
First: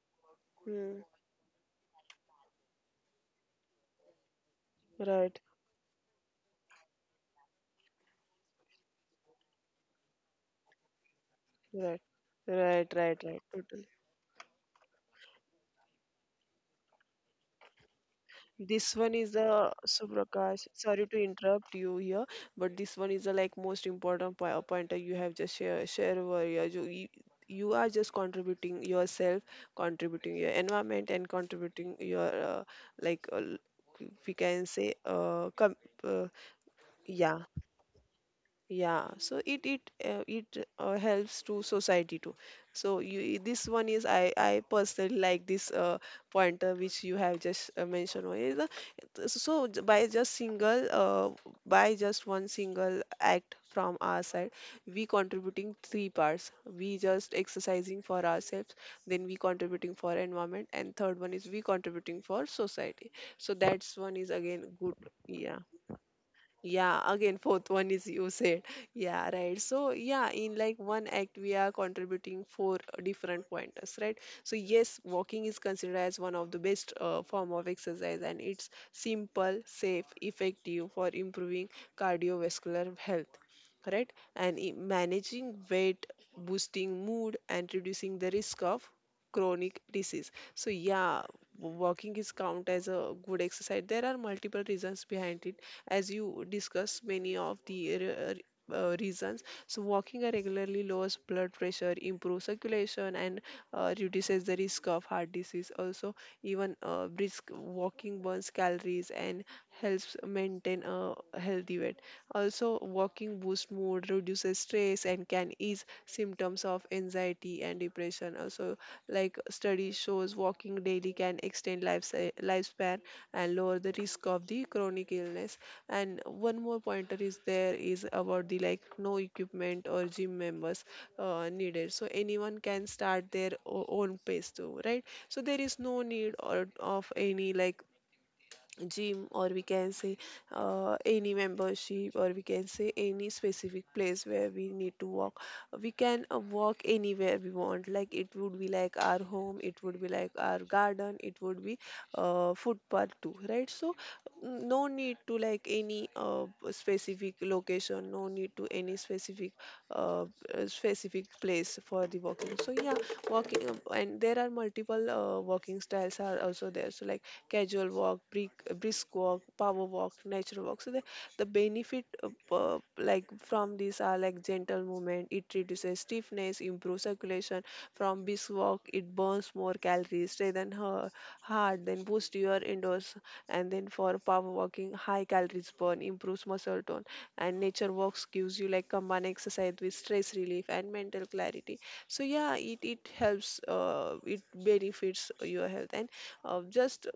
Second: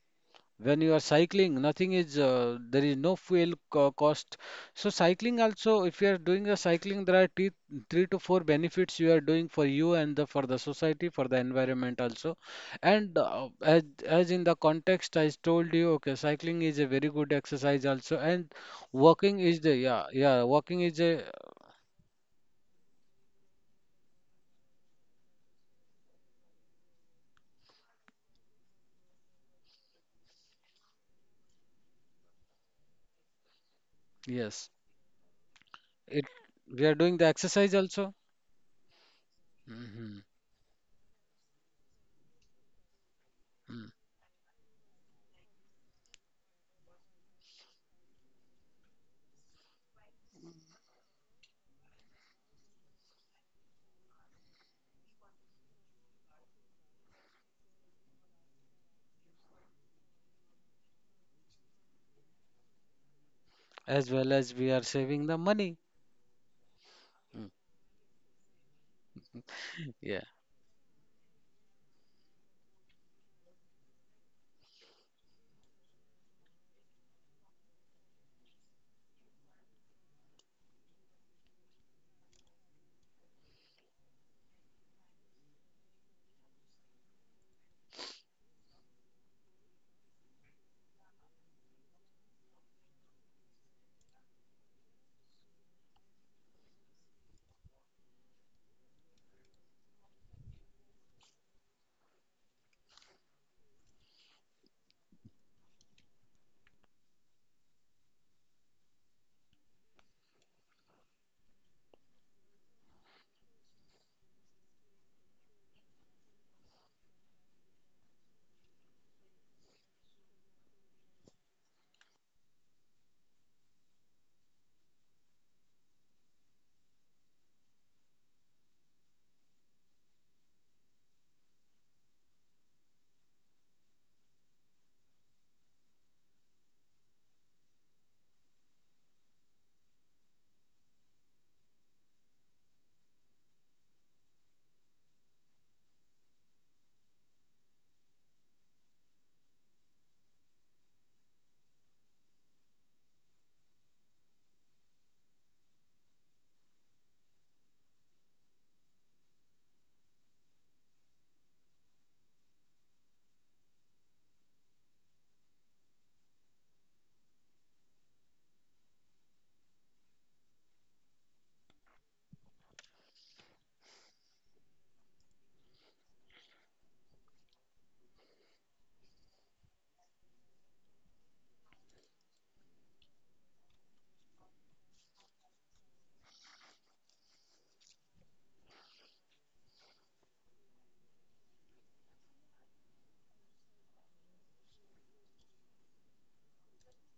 [SPEAKER 2] When you
[SPEAKER 1] hmm,
[SPEAKER 2] are cycling nothing is, there is no fuel cost. So
[SPEAKER 1] right,
[SPEAKER 2] cycling also, if you are doing a cycling, there are three to four benefits you are doing for you and for the society, for the environment
[SPEAKER 1] right,
[SPEAKER 2] also.
[SPEAKER 1] right,
[SPEAKER 2] And
[SPEAKER 1] right, right,
[SPEAKER 2] as,
[SPEAKER 1] totally.
[SPEAKER 2] as in the context I told you, okay, cycling is a very good exercise also. And
[SPEAKER 1] This one is
[SPEAKER 2] walking is
[SPEAKER 1] the
[SPEAKER 2] the yeah, yeah,
[SPEAKER 1] Subrakash.
[SPEAKER 2] walking is
[SPEAKER 1] Sorry
[SPEAKER 2] a,
[SPEAKER 1] to interrupt you here, but this one is the like most important pointer you have just share over here. You you are just contributing yourself, contributing your environment, and contributing your like we can
[SPEAKER 2] yes,
[SPEAKER 1] say
[SPEAKER 2] it,
[SPEAKER 1] uh
[SPEAKER 2] we are doing the
[SPEAKER 1] yeah.
[SPEAKER 2] exercise also.
[SPEAKER 1] Yeah, so it it
[SPEAKER 2] Hmm.
[SPEAKER 1] uh, it uh, helps to society too. So you, this one is I personally like this pointer which you have just mentioned over the. By just single by just one single act from our side, we contributing 3 parts. We just exercising for ourselves, then we contributing for environment, and third one is we contributing for society. So that's
[SPEAKER 2] As
[SPEAKER 1] one
[SPEAKER 2] well
[SPEAKER 1] is
[SPEAKER 2] as we
[SPEAKER 1] again
[SPEAKER 2] are
[SPEAKER 1] good.
[SPEAKER 2] saving the
[SPEAKER 1] Yeah.
[SPEAKER 2] money.
[SPEAKER 1] Yeah,
[SPEAKER 2] Mm.
[SPEAKER 1] again, fourth one is you said. Yeah, right. So,
[SPEAKER 2] Yeah.
[SPEAKER 1] yeah, in like one act, we are contributing 4 different pointers, right? So yes, walking is considered as one of the best form of exercise, and it's simple, safe, effective for improving cardiovascular health, right? And managing weight, boosting mood, and reducing the risk of chronic disease. So yeah, walking is count as a good exercise. There are multiple reasons behind it, as you discussed many of the reasons. So walking regularly lowers blood pressure, improves circulation, and reduces the risk of heart disease. Also, even brisk walking burns calories and helps maintain a healthy weight. Also, walking boosts mood, reduces stress, and can ease symptoms of anxiety and depression. Also, like study shows, walking daily can extend lifespan and lower the risk of the chronic illness. And one more pointer is there, is about the like no equipment or gym members needed, so anyone can start their own pace too, right? So there is no need or of any like gym, or we can say any membership, or we can say any specific place where we need to walk. We can walk anywhere we want, like it would be like our home, it would be like our garden, it would be footpath too, right? So mm, no need to like any specific location, no need to any specific uh, specific place for the walking. So yeah, walking and there are multiple walking styles are also there, so like casual walk, brisk walk, power walk, nature walk. So the benefit of, like from these are like gentle movement. It reduces stiffness, improves circulation. From brisk walk, it burns more calories rather than her heart. Then boost your indoors. And then for power walking, high calories burn, improves muscle tone. And nature walks gives you like combined exercise with stress relief and mental clarity. So yeah, it helps. It benefits your health. And uh, just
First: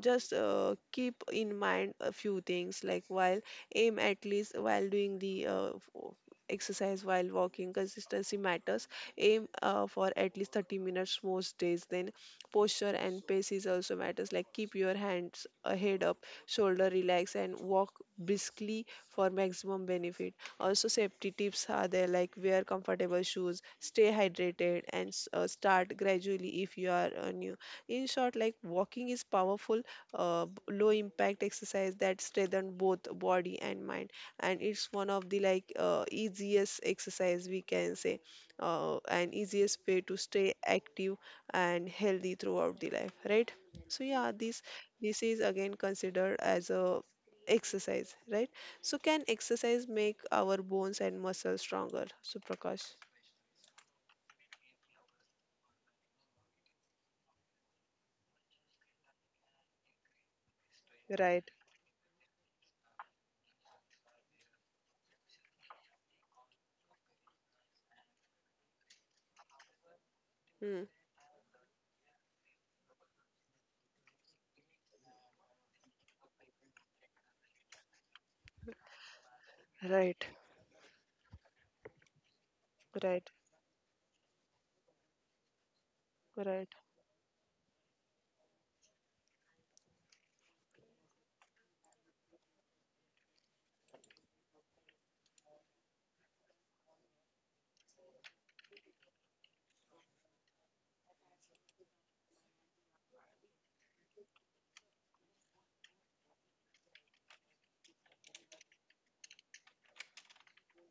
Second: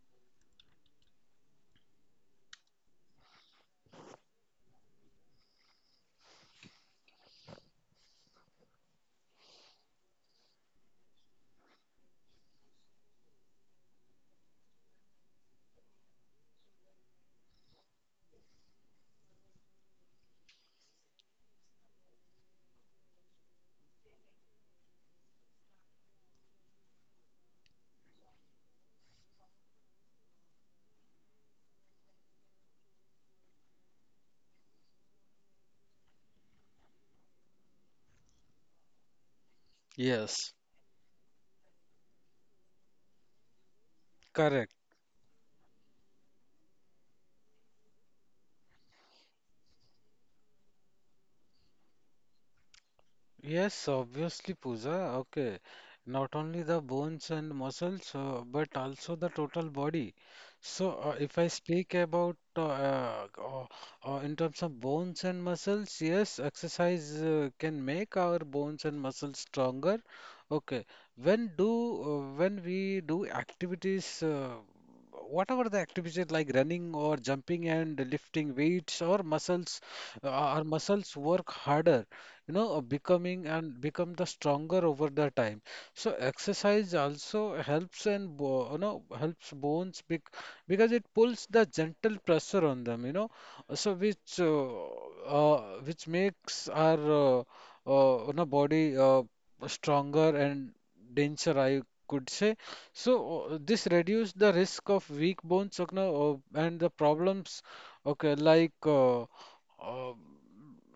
[SPEAKER 1] just keep in mind a few things, like while aim at least while doing the exercise, while walking, consistency matters. Aim for at least 30 minutes most days. Then posture and pace is also matters, like keep your hands head up, shoulder relax and walk briskly for maximum benefit. Also safety tips are there, like wear comfortable shoes, stay hydrated and start gradually if you are new. In short, like walking is powerful uh, low impact exercise that strengthen both body and mind, and it's one of the like easiest exercise, we can say, and easiest way to
[SPEAKER 2] Yes.
[SPEAKER 1] stay active and healthy throughout the life, right? So yeah, this
[SPEAKER 2] Correct.
[SPEAKER 1] this is again considered as a exercise, right? So can exercise make our bones and muscles stronger, so Prakash?
[SPEAKER 2] Yes, obviously, Pooja. Okay. Not only the bones and muscles, but also the total body. So, if I speak about in terms of bones and muscles, yes, exercise can make our bones and muscles stronger. Okay.
[SPEAKER 1] Hmm.
[SPEAKER 2] When do when we do activities, whatever the activities like running or jumping and lifting weights or muscles,
[SPEAKER 1] Right,
[SPEAKER 2] our muscles work harder, you know,
[SPEAKER 1] right,
[SPEAKER 2] becoming and become the stronger over the time. So
[SPEAKER 1] right.
[SPEAKER 2] exercise also helps and bo you know helps bones because it pulls the gentle pressure on them, you know, so which makes our body stronger and denser, I could say. So this reduces the risk of weak bones, you know, and the problems. Okay, uh,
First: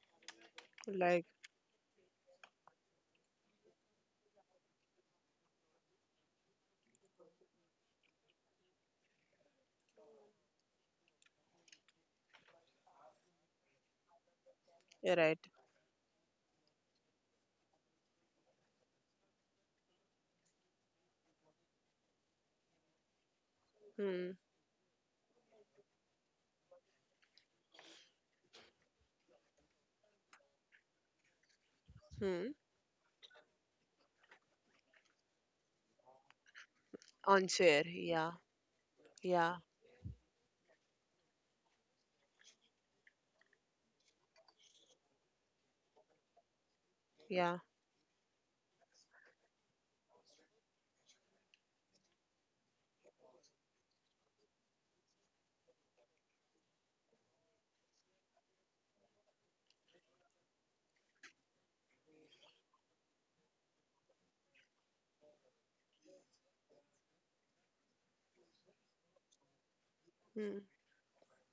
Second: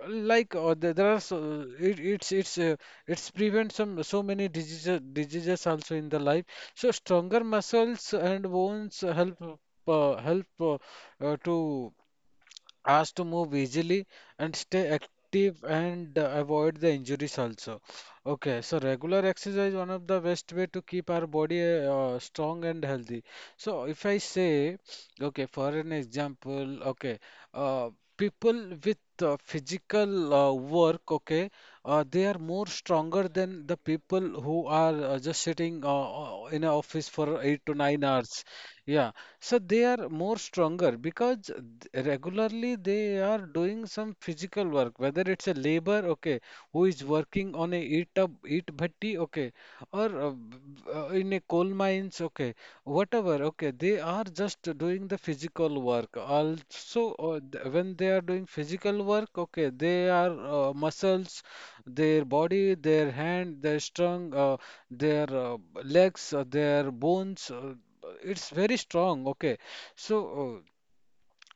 [SPEAKER 2] there are,
[SPEAKER 1] Like,
[SPEAKER 2] so it, it's prevent some so many diseases also in the life, so stronger muscles and bones help to us to move easily and stay
[SPEAKER 1] right.
[SPEAKER 2] active, and avoid the injuries also. Okay, so regular exercise one of the best way to keep our body strong and healthy. So if I
[SPEAKER 1] Hmm.
[SPEAKER 2] say, okay, for an example, okay, uh, people with physical work, okay, they are
[SPEAKER 1] Hmm.
[SPEAKER 2] more stronger than the people who are just sitting in an office for
[SPEAKER 1] On
[SPEAKER 2] eight to
[SPEAKER 1] chair,
[SPEAKER 2] nine
[SPEAKER 1] yeah,
[SPEAKER 2] hours. Yeah,
[SPEAKER 1] yeah.
[SPEAKER 2] so they are more stronger because regularly they are doing some physical work, whether it's a labor, okay, who is working
[SPEAKER 1] Yeah.
[SPEAKER 2] on a eat up eat bhatti, okay, or in a coal mines, okay, whatever, okay, they are just doing the physical work also. When they are doing physical work, okay, they are muscles, their body, their hand, their strong, their legs, their bones, it's very strong, okay. So
[SPEAKER 1] Mm.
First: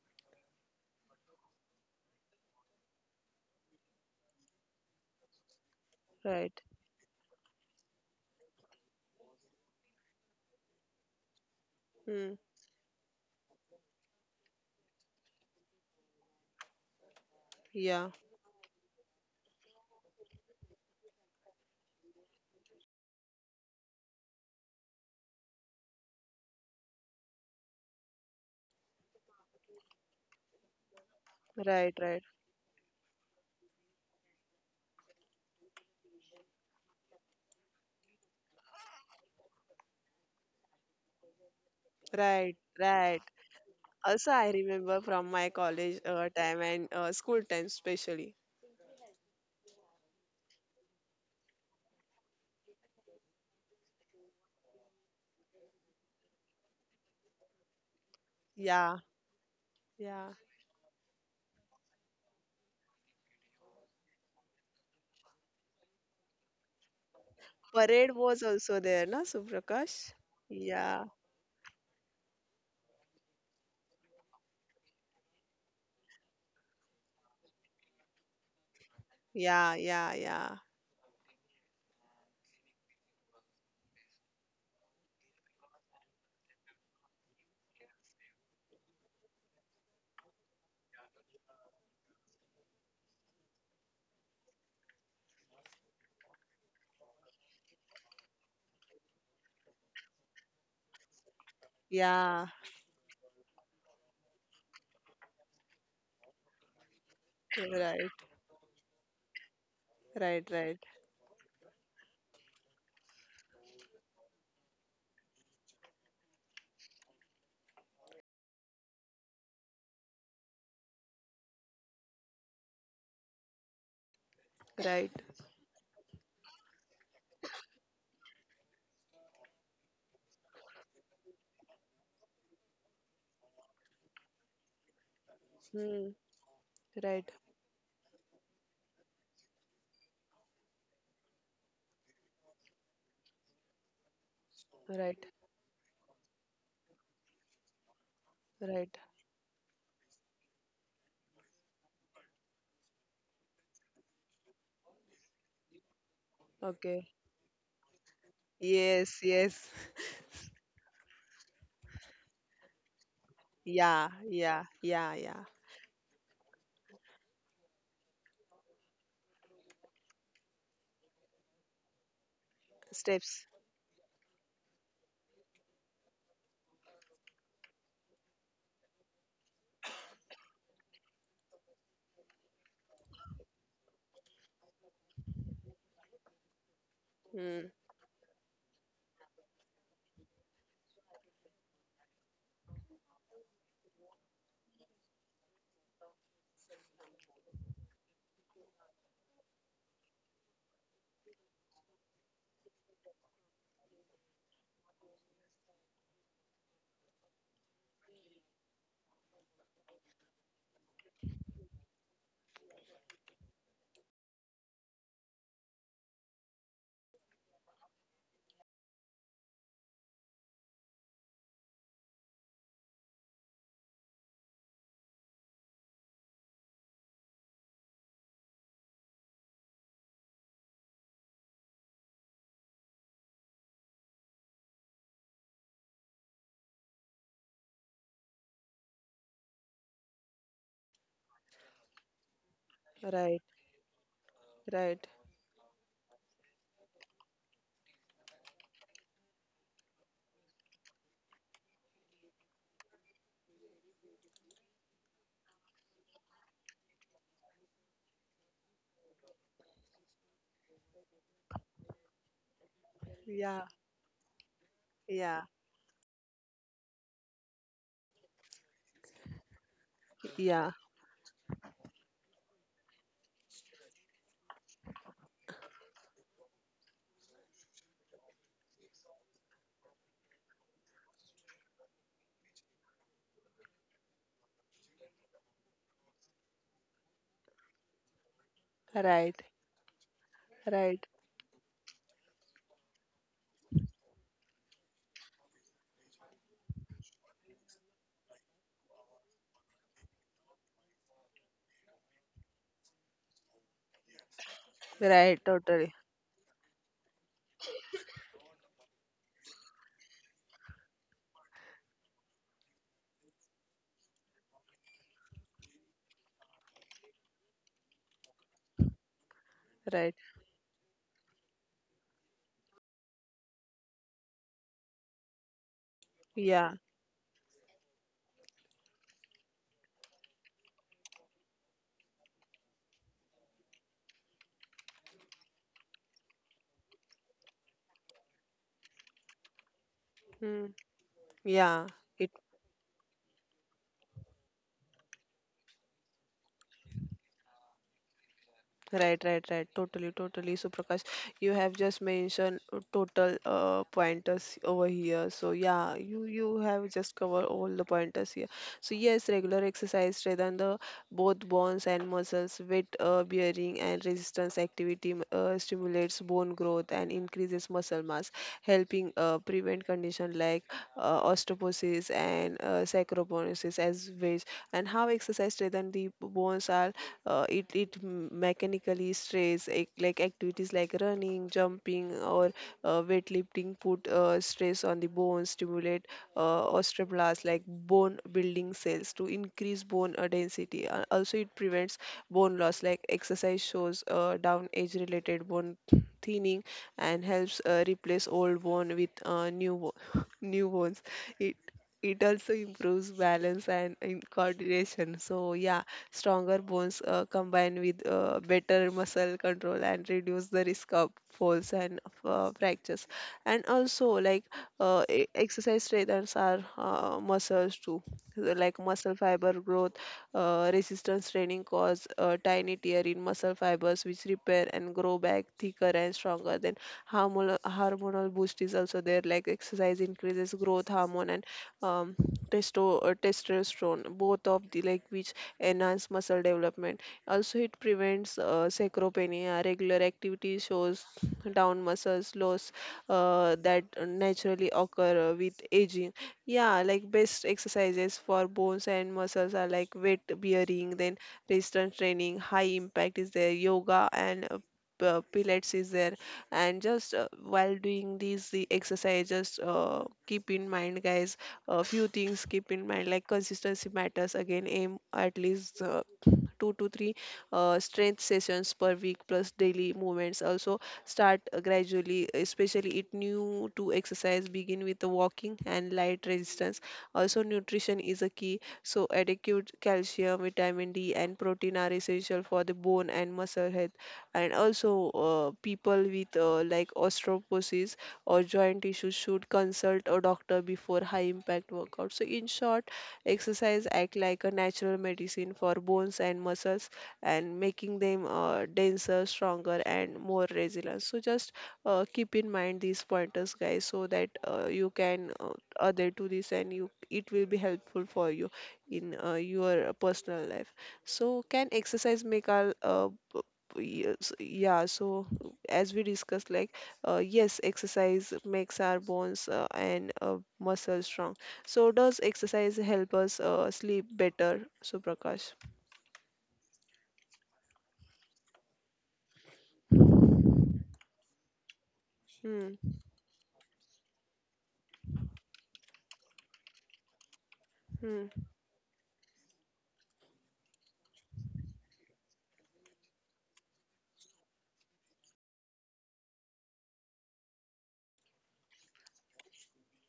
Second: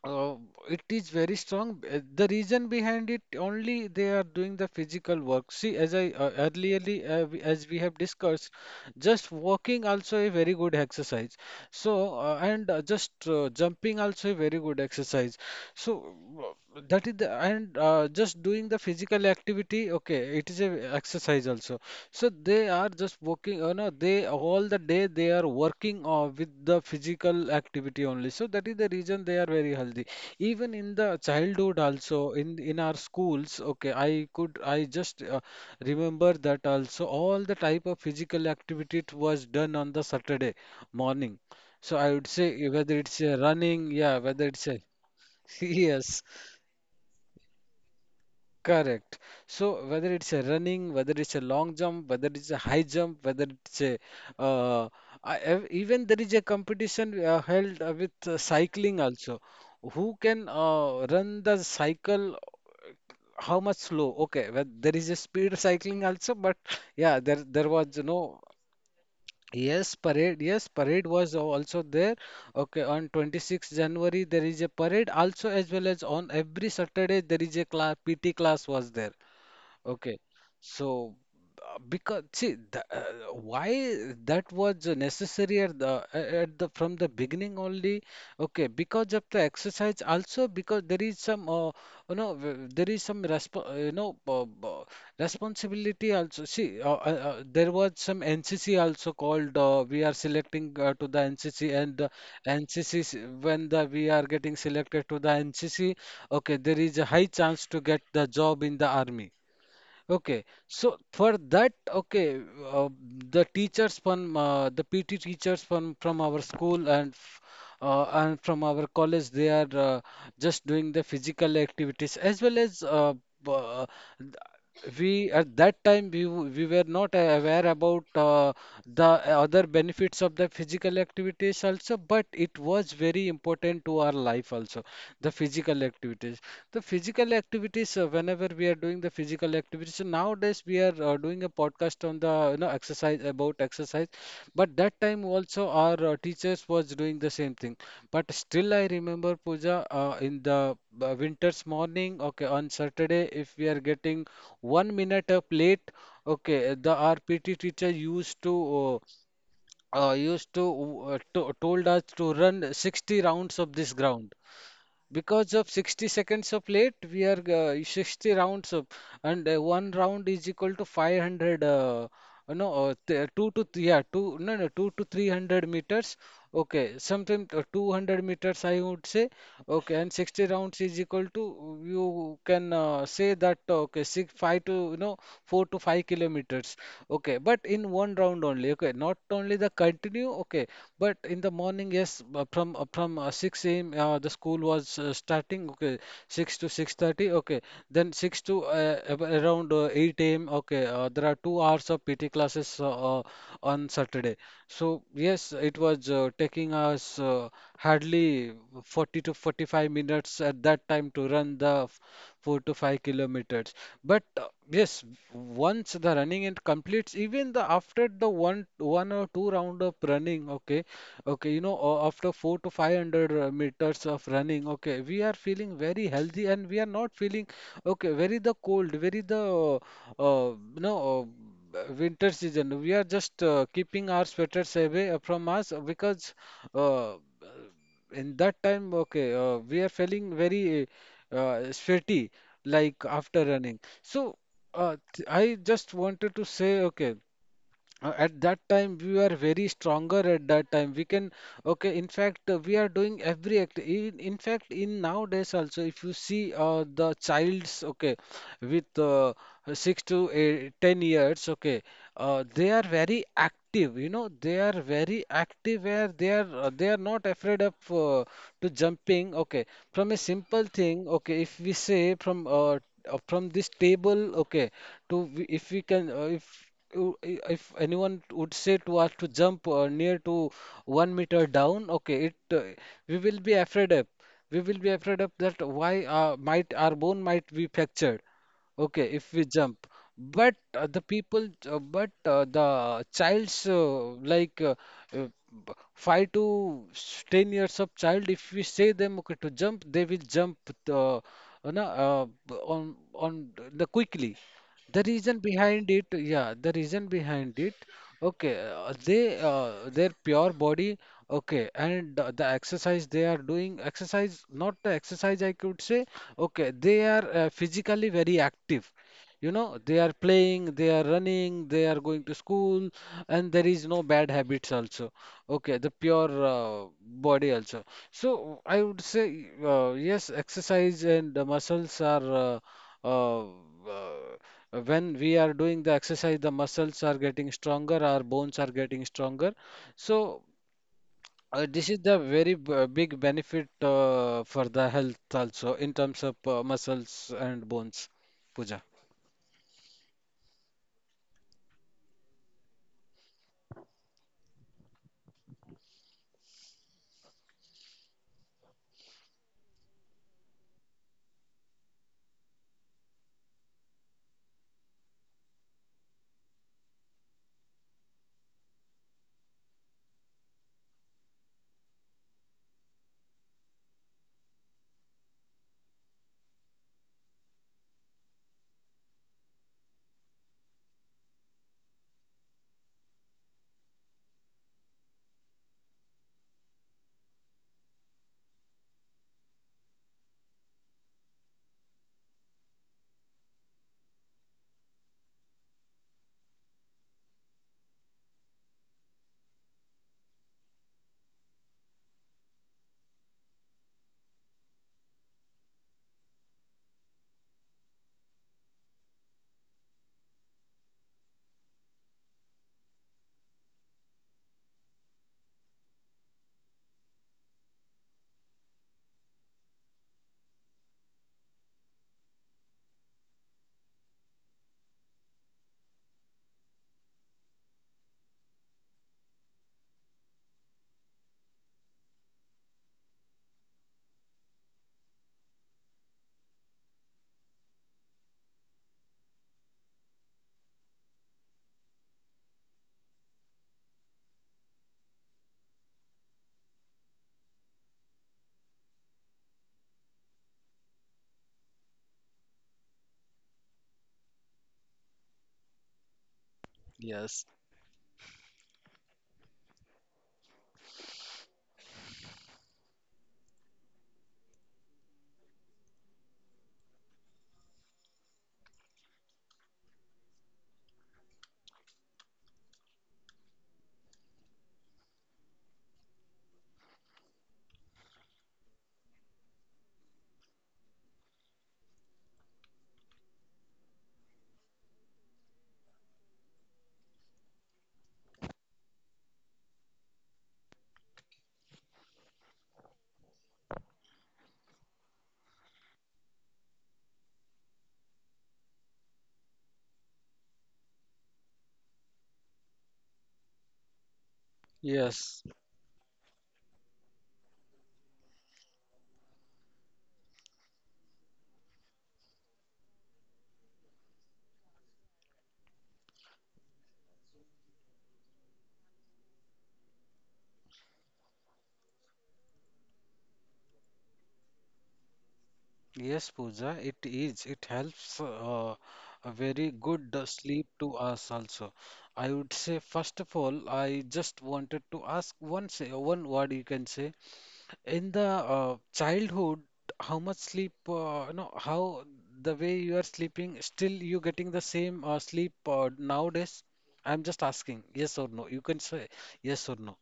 [SPEAKER 2] uh, it is very strong. The reason behind it only they are doing the physical work. See, as I
[SPEAKER 1] Right.
[SPEAKER 2] earlierly, as we have discussed, just walking also a very good exercise. So
[SPEAKER 1] Mm.
[SPEAKER 2] and just jumping also a very good exercise. So uh, that is the, and
[SPEAKER 1] Yeah.
[SPEAKER 2] just doing the physical activity, okay, it is a exercise also. So they are just working, you know, they all the day they are working with the physical activity only. So that is the reason they are very healthy. Even in the childhood
[SPEAKER 1] Right. Right.
[SPEAKER 2] also, in our schools, okay, I could, I just remember that also. All the type of physical activity it was done on the Saturday morning. So I would say
[SPEAKER 1] Right.
[SPEAKER 2] whether
[SPEAKER 1] Right.
[SPEAKER 2] it's a running, yeah,
[SPEAKER 1] Also, I
[SPEAKER 2] whether it's a
[SPEAKER 1] remember from my college
[SPEAKER 2] yes.
[SPEAKER 1] time and school time, especially.
[SPEAKER 2] Correct. So whether it's a running, whether it's a long jump, whether it's a high jump, whether it's a, uh, even there is a competition held with
[SPEAKER 1] Yeah.
[SPEAKER 2] cycling also. Who
[SPEAKER 1] Yeah.
[SPEAKER 2] can run the cycle how much slow? Okay, well, there is a speed cycling also, but yeah, there was
[SPEAKER 1] Parade was
[SPEAKER 2] no,
[SPEAKER 1] also there, na,
[SPEAKER 2] yes,
[SPEAKER 1] Suprakash?
[SPEAKER 2] parade. Yes,
[SPEAKER 1] Yeah.
[SPEAKER 2] parade was also there. Okay, on 26th January there is a parade also, as well as on every Saturday there is a class PT class was there.
[SPEAKER 1] Yeah. Yeah.
[SPEAKER 2] Okay,
[SPEAKER 1] Yeah.
[SPEAKER 2] so because see the, why that was necessary at the from the beginning only. Okay, because of the exercise also, because there is some there is some responsibility also. See, there was some NCC also called, we are selecting to the NCC, and the
[SPEAKER 1] Yeah.
[SPEAKER 2] NCC, when the we are getting selected to the NCC. Okay, there is a high chance to get
[SPEAKER 1] Right.
[SPEAKER 2] the job in the army.
[SPEAKER 1] Right.
[SPEAKER 2] Okay,
[SPEAKER 1] Right.
[SPEAKER 2] so for that, okay, uh, the PT teachers from our school and and from our college, they are just doing the physical activities as well as b- uh,
[SPEAKER 1] Right.
[SPEAKER 2] we at that time we were not aware about the other benefits of the physical activities also, but it was very important to our life also, the physical
[SPEAKER 1] Hmm.
[SPEAKER 2] activities the
[SPEAKER 1] Right.
[SPEAKER 2] physical activities whenever we are doing the physical activities. So nowadays we are doing a podcast on the, you know, exercise about exercise, but that
[SPEAKER 1] Right.
[SPEAKER 2] time also our teachers was doing the same thing. But still
[SPEAKER 1] Right.
[SPEAKER 2] I remember, Pooja, in the winter's morning, okay, on Saturday if we are getting one minute up late, okay, the
[SPEAKER 1] Okay.
[SPEAKER 2] RPT teacher used to
[SPEAKER 1] Yes. Yes.
[SPEAKER 2] uh, uh, used to, uh, to told us to run 60 rounds of this
[SPEAKER 1] Yeah.
[SPEAKER 2] ground,
[SPEAKER 1] Yeah. Yeah. Yeah.
[SPEAKER 2] because of 60 seconds of late we are 60 rounds of, and one round is equal to 500, no,
[SPEAKER 1] Steps.
[SPEAKER 2] two to yeah, two, no, no, two to 300 meters, okay, something 200 meters I would say. Okay, and 60 rounds is equal to, you can say that, okay, six, five to, you know, 4 to 5 kilometers, okay, but
[SPEAKER 1] Hmm.
[SPEAKER 2] in one round only, okay, not only the continue, okay. But in the morning, yes, from 6 a.m. The school was starting. Okay, 6 to 6:30. Okay, then 6 to around 8 a.m. Okay, there are 2 hours of PT classes on Saturday. So, yes, it was taking us hardly 40 to 45 minutes at that time to run the 4 to 5 kilometers. But yes, once the running it completes, even the after the one or two round of running, okay, okay, you know, after 4 to 500 meters of running, okay, we are feeling very healthy and we are not feeling okay, very the cold, very the no, winter season. We are just keeping our sweaters away from us because uh, in that time, okay, we are feeling very sweaty like
[SPEAKER 1] Right.
[SPEAKER 2] after running. So
[SPEAKER 1] Right.
[SPEAKER 2] I just wanted to say, okay. At that time we are very stronger, at that time we can, okay, in fact we are doing every act in fact in nowadays also. If you see the childs, okay, with 6 to eight, 10 years, okay, they are very
[SPEAKER 1] Yeah.
[SPEAKER 2] active. They are
[SPEAKER 1] Yeah,
[SPEAKER 2] very active where they are not afraid of to jumping, okay, from a
[SPEAKER 1] yeah,
[SPEAKER 2] simple thing, okay, if we say from this table, okay, to if we can if if anyone would say to us to jump near to 1 meter down, okay, it we will be afraid of. We will be afraid of that. Why might our bone might be fractured? Okay, if
[SPEAKER 1] right,
[SPEAKER 2] we jump. But uh,
[SPEAKER 1] right,
[SPEAKER 2] the people, uh, but uh, the child's uh, five to 10 years of child, if we say them, okay, to jump, they will jump the on the quickly. The
[SPEAKER 1] right,
[SPEAKER 2] reason behind
[SPEAKER 1] totally,
[SPEAKER 2] it, yeah, the reason behind it, okay, they their pure body, okay, and the exercise they are doing, exercise, not the exercise I could say, okay, they are physically very active. You know, they
[SPEAKER 1] right,
[SPEAKER 2] are playing, they are running, they are going to school, and there is no bad habits also. Okay, the pure
[SPEAKER 1] yeah,
[SPEAKER 2] body also. So I would say, yes, exercise and the muscles are. Uh, when we are doing the exercise, the muscles are getting stronger, our bones are getting stronger. So,
[SPEAKER 1] mm, yeah,
[SPEAKER 2] this is the
[SPEAKER 1] it,
[SPEAKER 2] very big benefit for the health also in terms of muscles and bones. Pooja.
[SPEAKER 1] right, right, right, totally, totally. So Prakash, you have just mentioned total pointers over here. So yeah, you have just covered all the pointers here. So yes, regular exercise rather than the both bones and muscles. Weight bearing and resistance activity stimulates bone growth and increases muscle mass, helping prevent conditions like osteoporosis and sarcoporosis as well. And how exercise strengthens the bones are, it it mechanical physically stress like activities, like running, jumping, or weightlifting put stress on the bones, stimulate osteoblasts, like bone building cells, to increase bone density. Also it prevents bone loss, like exercise shows down age related bone thinning and helps replace old bone with new bo- new bones. it it also improves balance and in coordination, so yeah. Stronger bones combine with better muscle control and reduce the risk of falls and fractures. And also, like exercise strengthens our muscles too. So like muscle fiber growth. Resistance training cause a tiny tear in muscle fibers, which repair and grow back thicker and stronger. Then hormonal boost is also there, like exercise increases growth hormone and um, testosterone, both of the like which enhance muscle development. Also, it prevents sarcopenia. Regular activity shows down muscles loss that naturally occur with aging. Yeah, like best exercises for bones and muscles are like weight bearing, then resistance training, high impact is there, yoga and pilates is there, and just
[SPEAKER 2] Yes.
[SPEAKER 1] while doing these the exercises, just keep in mind, guys, a few things keep in mind, like consistency matters. Again, aim at least two to three strength sessions per week plus daily movements. Also, start gradually, especially it new to exercise, begin with the walking and light resistance. Also, nutrition is a key, so adequate calcium, vitamin D and protein are essential for the bone and muscle health. And also people with like osteoporosis or joint issues should consult a doctor before high impact workout. So in short, exercise act like a natural medicine for bones and muscles, and making them denser, stronger and more resilient. So just keep in mind these pointers, guys, so that you can
[SPEAKER 2] Yes,
[SPEAKER 1] adhere to this, and you it will be helpful for you in your personal life. So can exercise make our yes, yeah, so as we discussed, like, yes, exercise makes our bones and muscles strong. So does exercise help us sleep better, Suprakash?
[SPEAKER 2] yes, Pooja, it is. It helps a very good sleep to us also. I would
[SPEAKER 1] Hmm.
[SPEAKER 2] say, first of all, I just wanted to ask one, say one word you can say. In
[SPEAKER 1] Hmm.
[SPEAKER 2] the childhood, how much sleep, how the way you are sleeping, still you getting the same sleep nowadays? I'm just asking, yes or no. You can say yes or no.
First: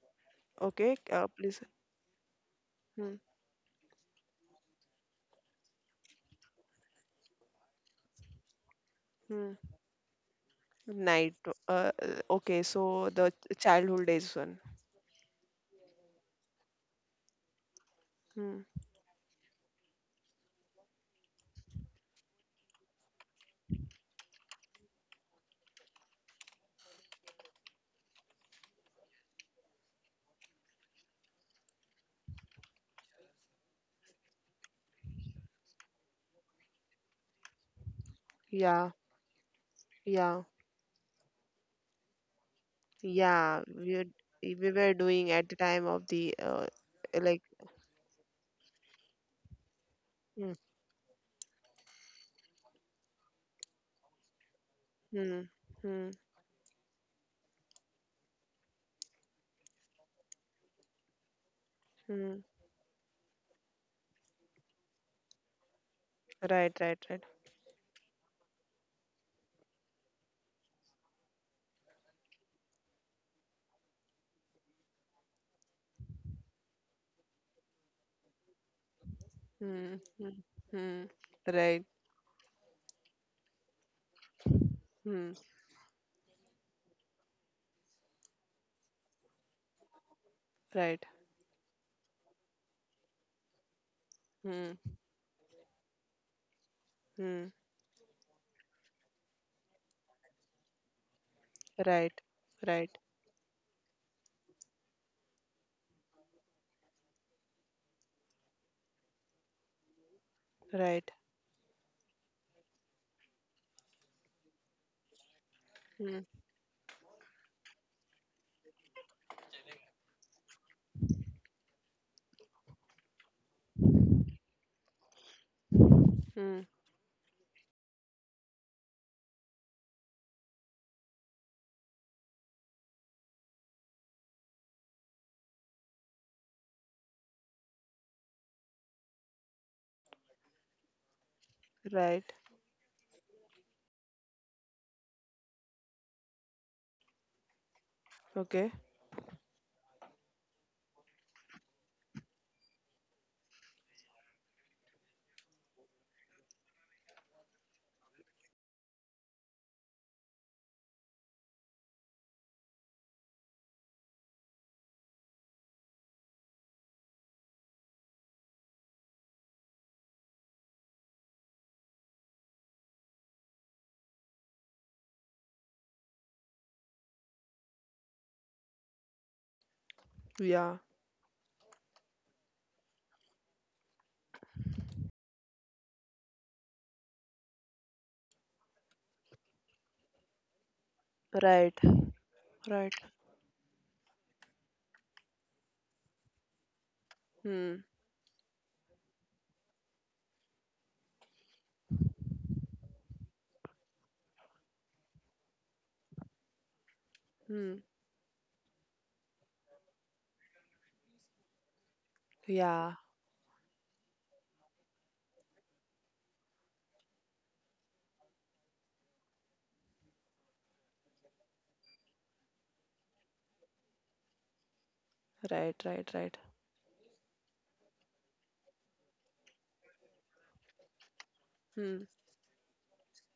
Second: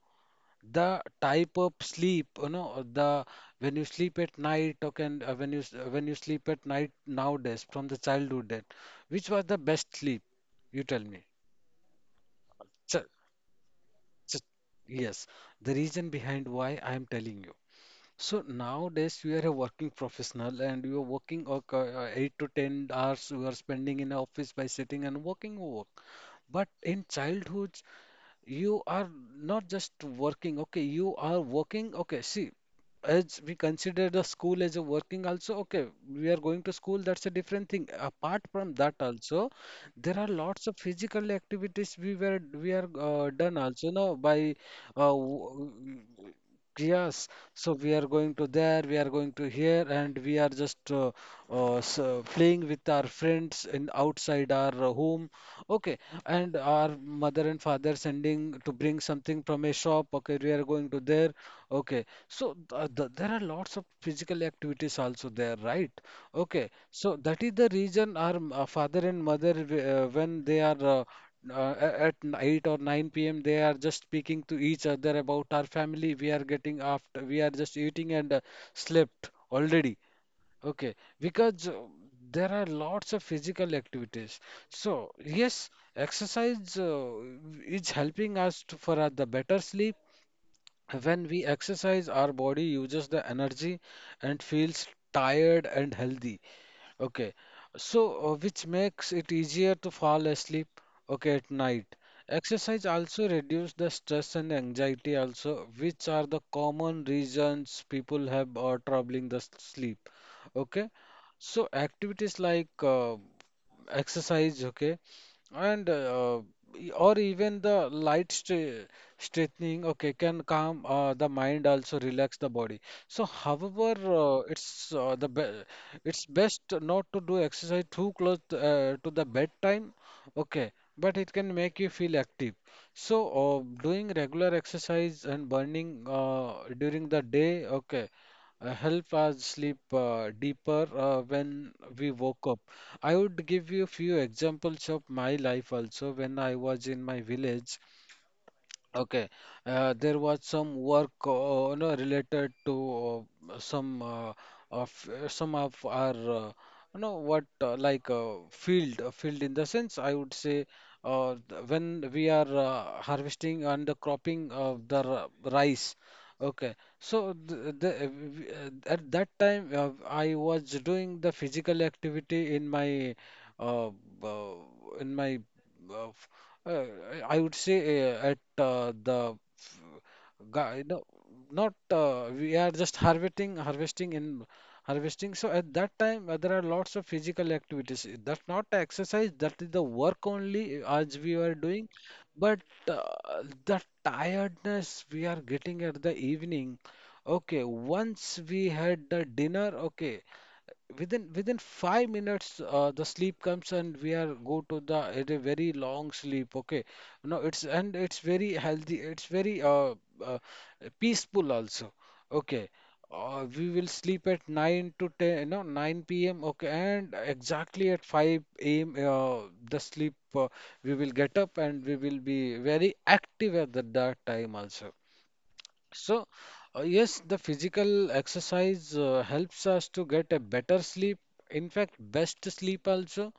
[SPEAKER 1] Okay.
[SPEAKER 2] The type
[SPEAKER 1] Please.
[SPEAKER 2] of sleep,
[SPEAKER 1] Hmm.
[SPEAKER 2] the when you sleep at night, or can when you sleep at night nowadays from the childhood, then, which was
[SPEAKER 1] Hmm.
[SPEAKER 2] the best sleep? You tell me.
[SPEAKER 1] Night. Uh, okay.
[SPEAKER 2] Ch
[SPEAKER 1] So the childhood days
[SPEAKER 2] ch
[SPEAKER 1] one.
[SPEAKER 2] Yes, the reason behind why I am telling you. So
[SPEAKER 1] Hmm.
[SPEAKER 2] nowadays you are a working professional and you are working 8 to 10 hours you are spending in office by sitting and working work. But in childhood you are not just working, okay, you are working, okay, see, as we consider the school as a working also, okay, we are going to school, that's a different thing. Apart from
[SPEAKER 1] Yeah.
[SPEAKER 2] that also, there are
[SPEAKER 1] Yeah.
[SPEAKER 2] lots of physical activities we are done
[SPEAKER 1] Yeah.
[SPEAKER 2] also, no,
[SPEAKER 1] We were
[SPEAKER 2] uh,
[SPEAKER 1] doing at the time
[SPEAKER 2] w-
[SPEAKER 1] of the
[SPEAKER 2] yes,
[SPEAKER 1] like.
[SPEAKER 2] so we are going to there, we are going to here, and we are
[SPEAKER 1] Hmm.
[SPEAKER 2] just so playing with our friends in outside our home.
[SPEAKER 1] Hmm.
[SPEAKER 2] Okay,
[SPEAKER 1] Hmm.
[SPEAKER 2] and our mother and father sending to bring something from a shop, okay, we are going to there, okay,
[SPEAKER 1] Hmm.
[SPEAKER 2] so th th there are lots of physical activities also there, right, okay.
[SPEAKER 1] Right. Right.
[SPEAKER 2] So
[SPEAKER 1] Right.
[SPEAKER 2] that is the reason our father and mother when they are at 8 or 9 p.m. they are just speaking to each other about our family, we are getting after we are just eating and slept
[SPEAKER 1] Hmm.
[SPEAKER 2] already.
[SPEAKER 1] Hmm.
[SPEAKER 2] Okay,
[SPEAKER 1] Hmm.
[SPEAKER 2] because
[SPEAKER 1] Right.
[SPEAKER 2] there are lots of physical activities. So,
[SPEAKER 1] Hmm.
[SPEAKER 2] yes, exercise is helping us to, for the better sleep.
[SPEAKER 1] Right.
[SPEAKER 2] When we exercise, our body uses the energy and
[SPEAKER 1] Hmm.
[SPEAKER 2] feels tired and healthy. Okay,
[SPEAKER 1] Hmm.
[SPEAKER 2] so which makes it easier to fall asleep, okay, at night.
[SPEAKER 1] Right.
[SPEAKER 2] Exercise
[SPEAKER 1] Right.
[SPEAKER 2] also reduce the stress and anxiety also, which are the common reasons people have are troubling the sleep. Okay,
[SPEAKER 1] Right.
[SPEAKER 2] so activities like exercise, okay, and
[SPEAKER 1] Hmm.
[SPEAKER 2] or even the light stre straightening, okay, can calm the mind, also relax the body. So, however, it's the be it's
[SPEAKER 1] Hmm.
[SPEAKER 2] best not to do exercise too close to the bedtime, okay, but it can make you feel active. So, doing regular exercise and burning during the day, okay, help us sleep deeper when we
[SPEAKER 1] Right.
[SPEAKER 2] woke up. I would give you a few examples of my life also when I was in my village.
[SPEAKER 1] Okay.
[SPEAKER 2] Okay, there was some work no, related to uh, some uh, some of our you know what like field field in the sense I would say when we are harvesting and the cropping of the rice. Okay, so at that time I was doing the physical activity in uh, uh, my uh, uh, I would say uh, at uh, the f-
[SPEAKER 1] Yeah.
[SPEAKER 2] guy, no, not we are just harvesting, harvesting in harvesting. So at that time, there are lots of physical activities. That's not exercise. That is the work only as we were
[SPEAKER 1] Right,
[SPEAKER 2] doing. But
[SPEAKER 1] right.
[SPEAKER 2] the tiredness we are getting at the evening. Okay,
[SPEAKER 1] Hmm.
[SPEAKER 2] once we had the dinner. Okay, within 5 minutes the sleep comes and we are go to the it a very long sleep, okay, no, it's
[SPEAKER 1] Hmm.
[SPEAKER 2] and it's very healthy, it's very uh peaceful also, okay.
[SPEAKER 1] Yeah.
[SPEAKER 2] We will sleep at 9 to 10, no, 9 p.m. okay, and exactly at 5 a.m. The sleep we will get up and we will be very active at that time also.
[SPEAKER 1] Right. Right.
[SPEAKER 2] So,
[SPEAKER 1] Right.
[SPEAKER 2] yes, the physical exercise helps us to get a better sleep. In fact,
[SPEAKER 1] Hmm.
[SPEAKER 2] best sleep also.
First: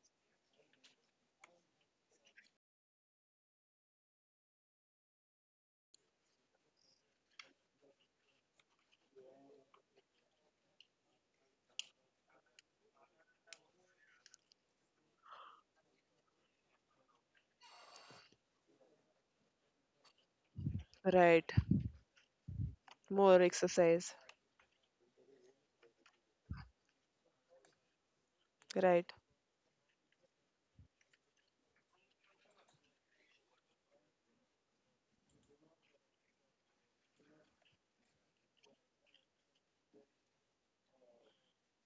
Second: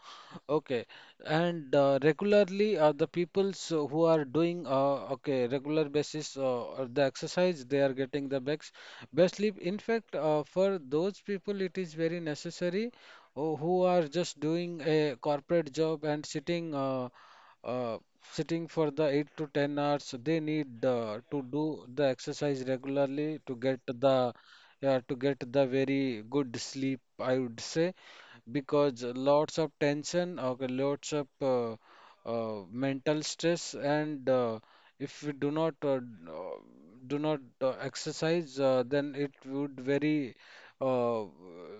[SPEAKER 2] Okay, and regularly the peoples who are doing okay, regular basis the exercise they are getting the best sleep. In fact, for those people it is very necessary who are just doing a corporate job and uh, sitting for the 8 to 10 hours. They need to
[SPEAKER 1] Right.
[SPEAKER 2] do the exercise
[SPEAKER 1] More
[SPEAKER 2] regularly to get
[SPEAKER 1] exercise.
[SPEAKER 2] the yeah, to get the very good sleep, I would say, because
[SPEAKER 1] Right.
[SPEAKER 2] lots of tension or lots of mental stress and if we do not exercise then it would very uh,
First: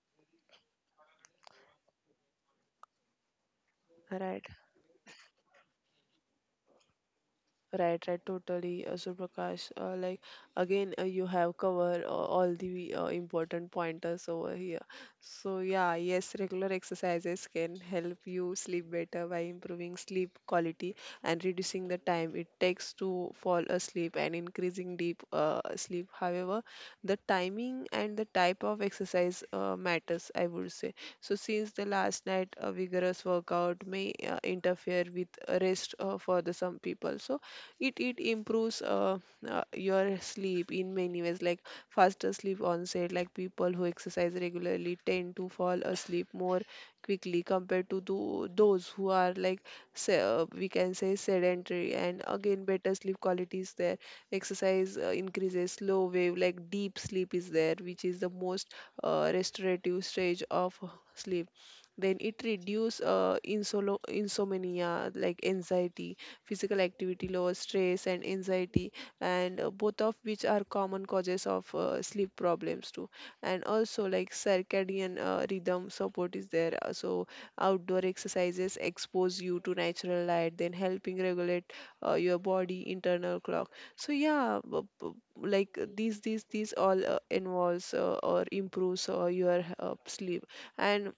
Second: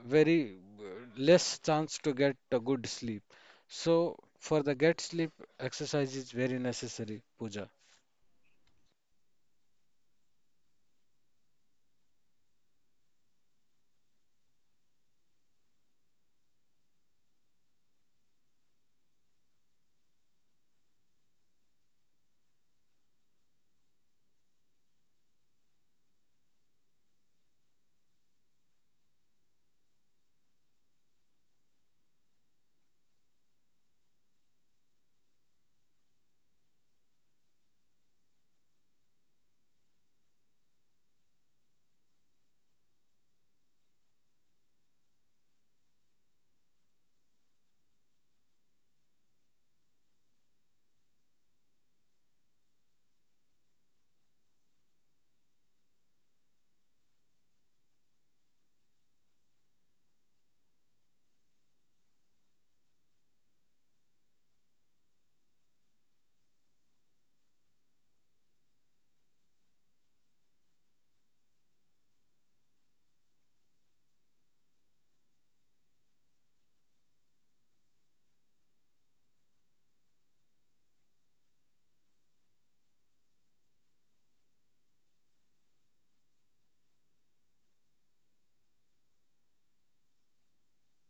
[SPEAKER 2] very less chance to get a good sleep. So
[SPEAKER 1] Right.
[SPEAKER 2] for the get sleep, exercise is very necessary, Pooja.
[SPEAKER 1] Right, right, totally. So Prakash, like again, you have covered all the important pointers over here. So yeah, yes, regular exercises can help you sleep better by improving sleep quality and reducing the time it takes to fall asleep and increasing deep sleep. However, the timing and the type of exercise matters, I would say. So since the last night, a vigorous workout may interfere with rest for the some people. So it improves your sleep in many ways, like faster sleep onset, like people who exercise regularly tend to fall asleep more quickly compared to those who are like we can say sedentary. And again, better sleep quality is there. Exercise increases slow wave, like deep sleep is there, which is the most restorative stage of sleep. Then it reduce insomnia like anxiety. Physical activity lower stress and anxiety, and both of which are common causes of sleep problems too. And also, like circadian rhythm support is there. So outdoor exercises expose you to natural light, then helping regulate your body internal clock. So yeah, like these all involves or improves your sleep. And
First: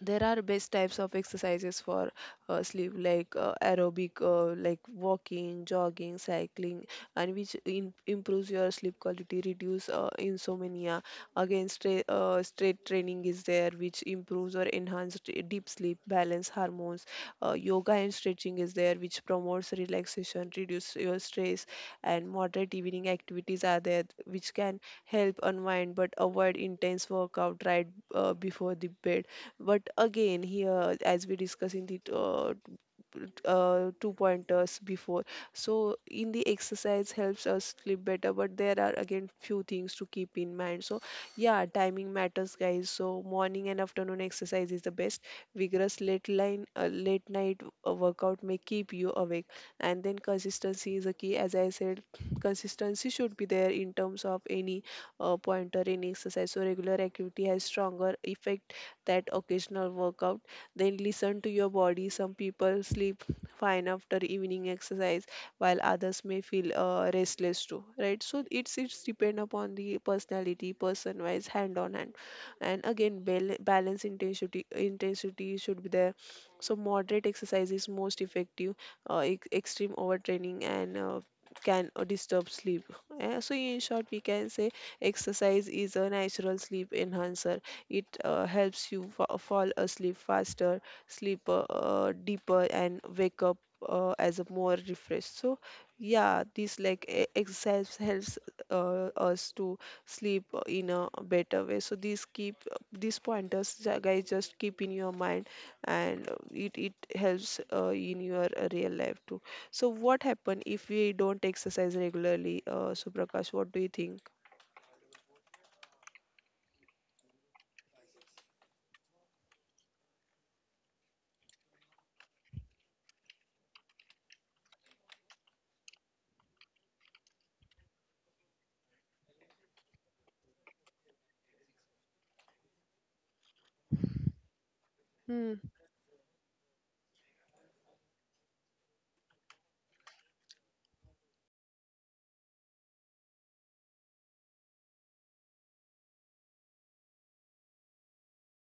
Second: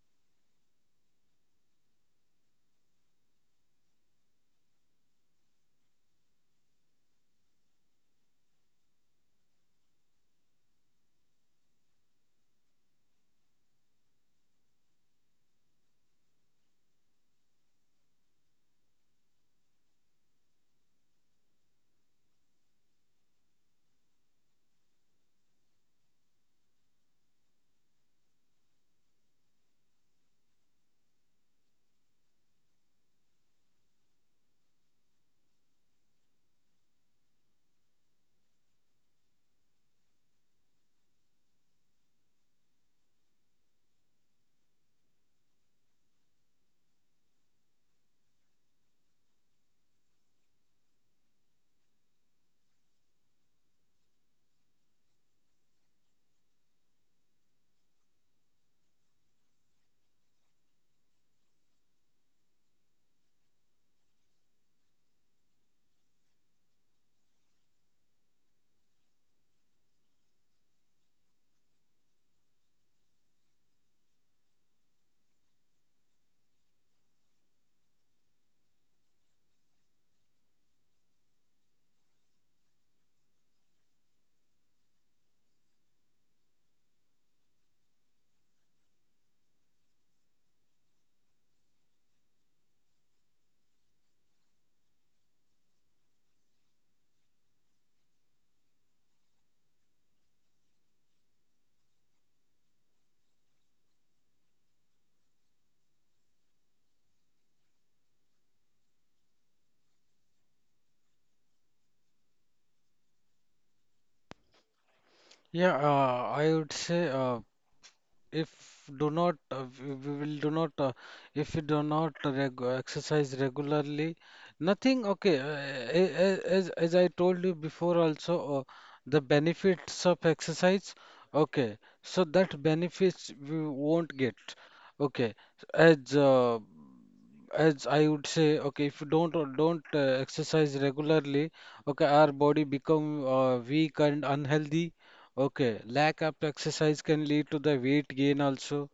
[SPEAKER 1] there are best types of exercises for sleep, like aerobic, like walking, jogging, cycling, and which improves your sleep quality, reduce insomnia. Again, straight training is there, which improves or enhances deep sleep, balance hormones. Uh, yoga and stretching is there, which promotes relaxation, reduce your stress. And moderate evening activities are there, which can help unwind, but avoid intense workout right before the bed. But again, here, as we discuss in the two pointers before. So in the exercise helps us sleep better, but there are again few things to keep in mind. So yeah, timing matters, guys. So morning and afternoon exercise is the best. Vigorous late night workout may keep you awake. And then consistency is a key, as I said. Consistency should be there in terms of any pointer in exercise. So regular activity has stronger effect that occasional workout. Then listen to your body. Some people sleep fine after evening exercise, while others may feel restless too, right? So it's depend upon the personality, person wise, hand on hand. And again, balance, intensity should be there. So moderate exercise is most effective. Extreme overtraining and can disturb sleep. So in short, we can say exercise is a natural sleep enhancer. It helps you fall asleep faster, sleep deeper, and wake up as a more refreshed. So yeah, this like exercise helps us to sleep in a better way. So these keep these pointers, guys, just keep in your mind, and it helps in your real life too. So what happen if we don't exercise regularly? Suprakash, what do you think?
[SPEAKER 2] Yeah, I would say if do not we we will do not if we do not reg exercise regularly, nothing, okay, as I told you before also, the benefits of exercise, okay, so that benefits we won't get, okay.
[SPEAKER 1] Hmm.
[SPEAKER 2] As uh, as I would say, okay, if you don't exercise regularly, okay, our body become weak and unhealthy. Okay, lack of exercise can lead to the weight gain also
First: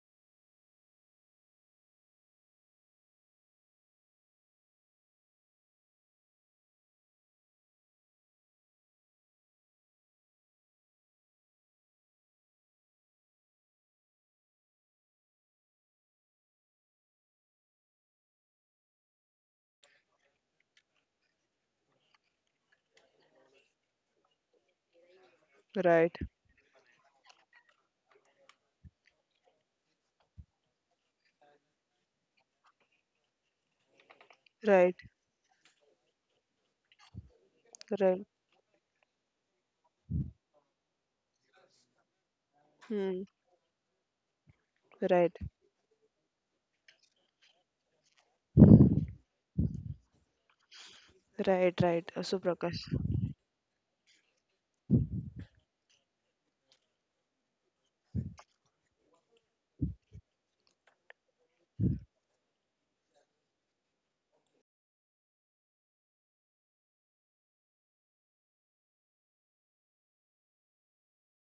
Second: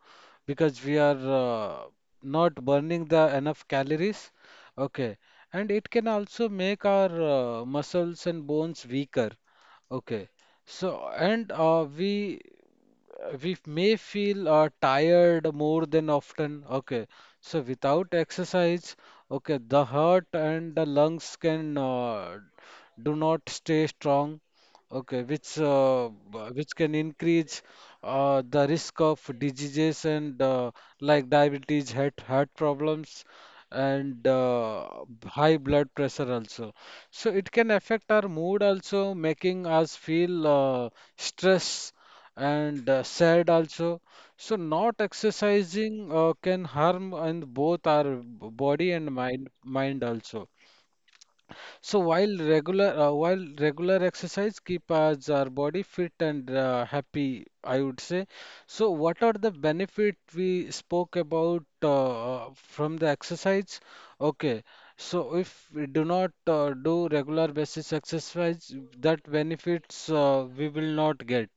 [SPEAKER 2] because we are not burning the enough calories. Okay, and it can also make our muscles and bones weaker. Okay, so and we may feel tired more than often. Okay, so without exercise, okay, the heart and the lungs can do not stay strong. Okay,
[SPEAKER 1] Right.
[SPEAKER 2] which can increase the risk of diseases and like diabetes, heart problems, and
[SPEAKER 1] Right,
[SPEAKER 2] high blood pressure also. So it can affect our
[SPEAKER 1] right.
[SPEAKER 2] mood also, making us feel stress and
[SPEAKER 1] Hmm.
[SPEAKER 2] sad also. So not
[SPEAKER 1] Right,
[SPEAKER 2] exercising can harm and both our body and mind also.
[SPEAKER 1] right,
[SPEAKER 2] So
[SPEAKER 1] right, Suprakash.
[SPEAKER 2] while regular exercise keep us our body fit and happy, I would say. So what are the benefit we spoke about from the exercise? Okay, so if we do not do regular basis exercise, that benefits we will not get.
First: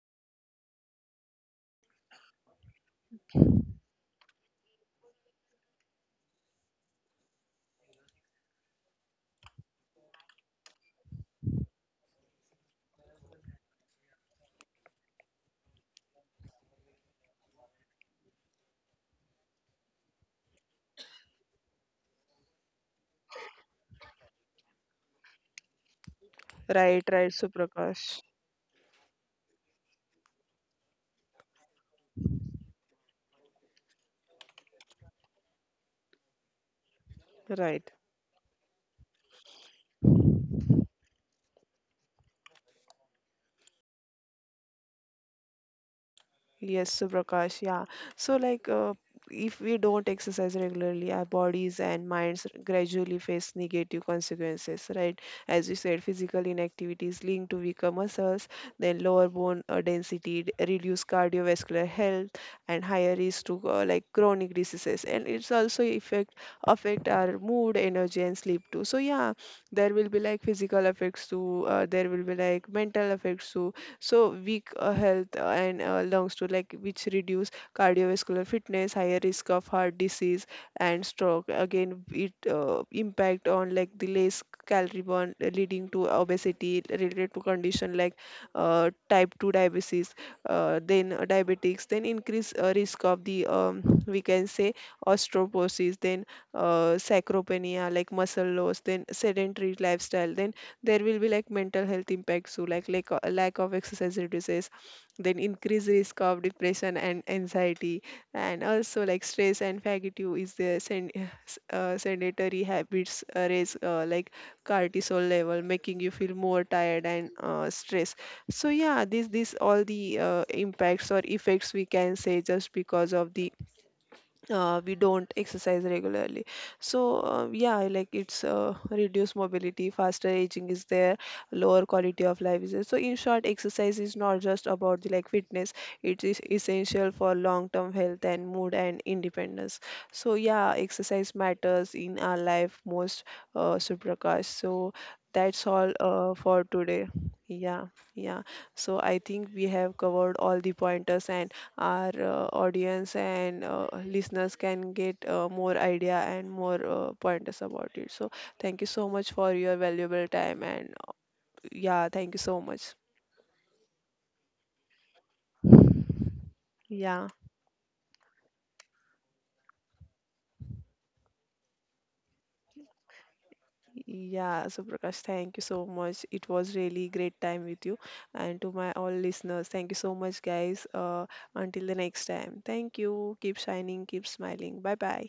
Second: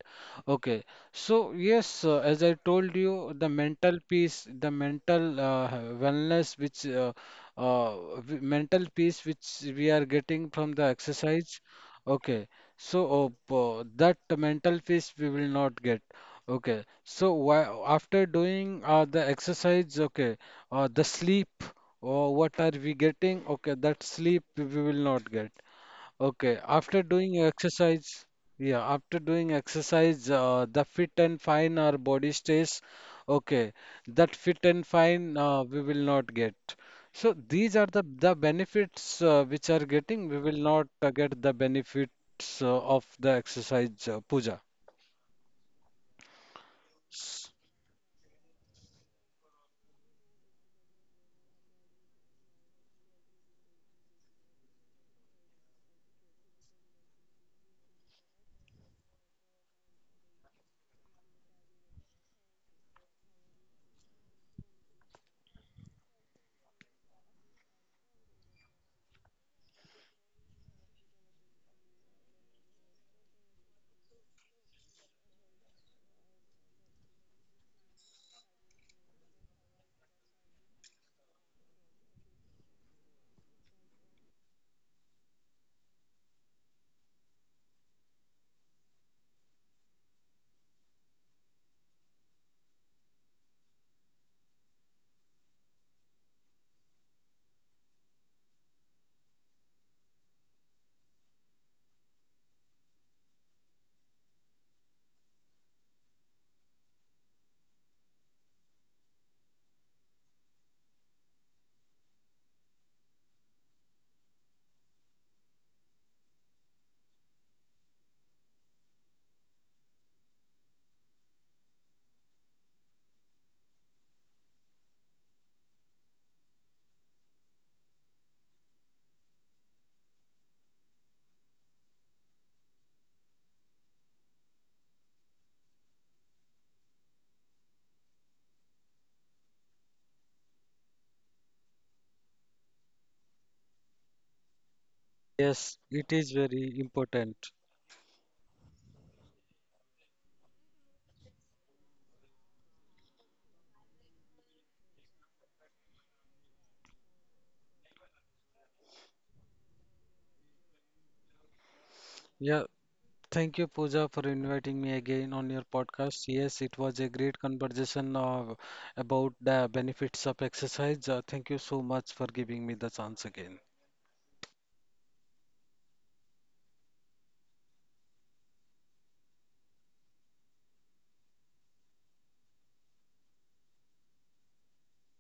[SPEAKER 2] Okay, so yes, as I told you, the mental peace, the mental wellness mental peace which we are getting from the exercise. Okay, so that mental peace we will not get. Okay, so why, after doing the exercise, okay, the sleep, what are we getting? Okay, that sleep we will not get. Okay,
[SPEAKER 1] Right,
[SPEAKER 2] after
[SPEAKER 1] right,
[SPEAKER 2] doing
[SPEAKER 1] Suprakash.
[SPEAKER 2] exercise, yeah, after doing exercise, the fit and fine our body stays. Okay, that fit and fine we will not get. So these
[SPEAKER 1] Right.
[SPEAKER 2] are the benefits which are getting. We will not get the benefits of the exercise, puja.
[SPEAKER 1] Yes,
[SPEAKER 2] S-
[SPEAKER 1] Subrakash, yeah. So, like, if we don't exercise regularly, our bodies and minds gradually face negative consequences, right? As you said, physical inactivity is linked to weaker muscles, then lower bone density, reduced cardiovascular health, and higher risk to like chronic diseases. And it's also affect our mood, energy, and sleep too. So yeah, there will be like physical effects too. There will be like mental effects too. So weak health and lungs too, like which reduce cardiovascular fitness, higher risk of heart disease and stroke. Again, it impact on like the less calorie burn leading to obesity related to condition like type 2 diabetes, then diabetics, then increase risk of the we can say osteoporosis, then sarcopenia, like muscle loss, then sedentary lifestyle. Then there will be like mental health impacts too, like lack of exercise reduces, then increased risk of depression and anxiety. And also like stress and fatigue is the sedentary habits raise like cortisol level, making you feel more tired and stressed. So yeah, this all the impacts or effects, we can say, just because of the we don't exercise regularly. So yeah, like it's reduced mobility, faster aging is there, lower quality of life is there. So in short, exercise is not just about the like fitness, it is essential for long term health and mood and independence. So yeah, exercise matters in our life most, Suprakash. So that's
[SPEAKER 2] Yes,
[SPEAKER 1] all
[SPEAKER 2] it is
[SPEAKER 1] for
[SPEAKER 2] very
[SPEAKER 1] today.
[SPEAKER 2] important.
[SPEAKER 1] Yeah. Yeah, so I think we have covered all the pointers, and our audience and listeners can get more idea and more pointers about it. So thank you so much for your valuable time, and yeah, thank you so
[SPEAKER 2] Yeah,
[SPEAKER 1] much.
[SPEAKER 2] thank you, Pooja, for inviting me again on your podcast. Yes, it was a
[SPEAKER 1] Yeah.
[SPEAKER 2] great conversation about the benefits of exercise. Thank you so much for giving me the chance again.
[SPEAKER 1] Yeah, so Prakash, thank you so much. It was really great time with you. And to my all listeners, thank you so much, guys. Until the next time, thank you. Keep shining, keep smiling. Bye bye.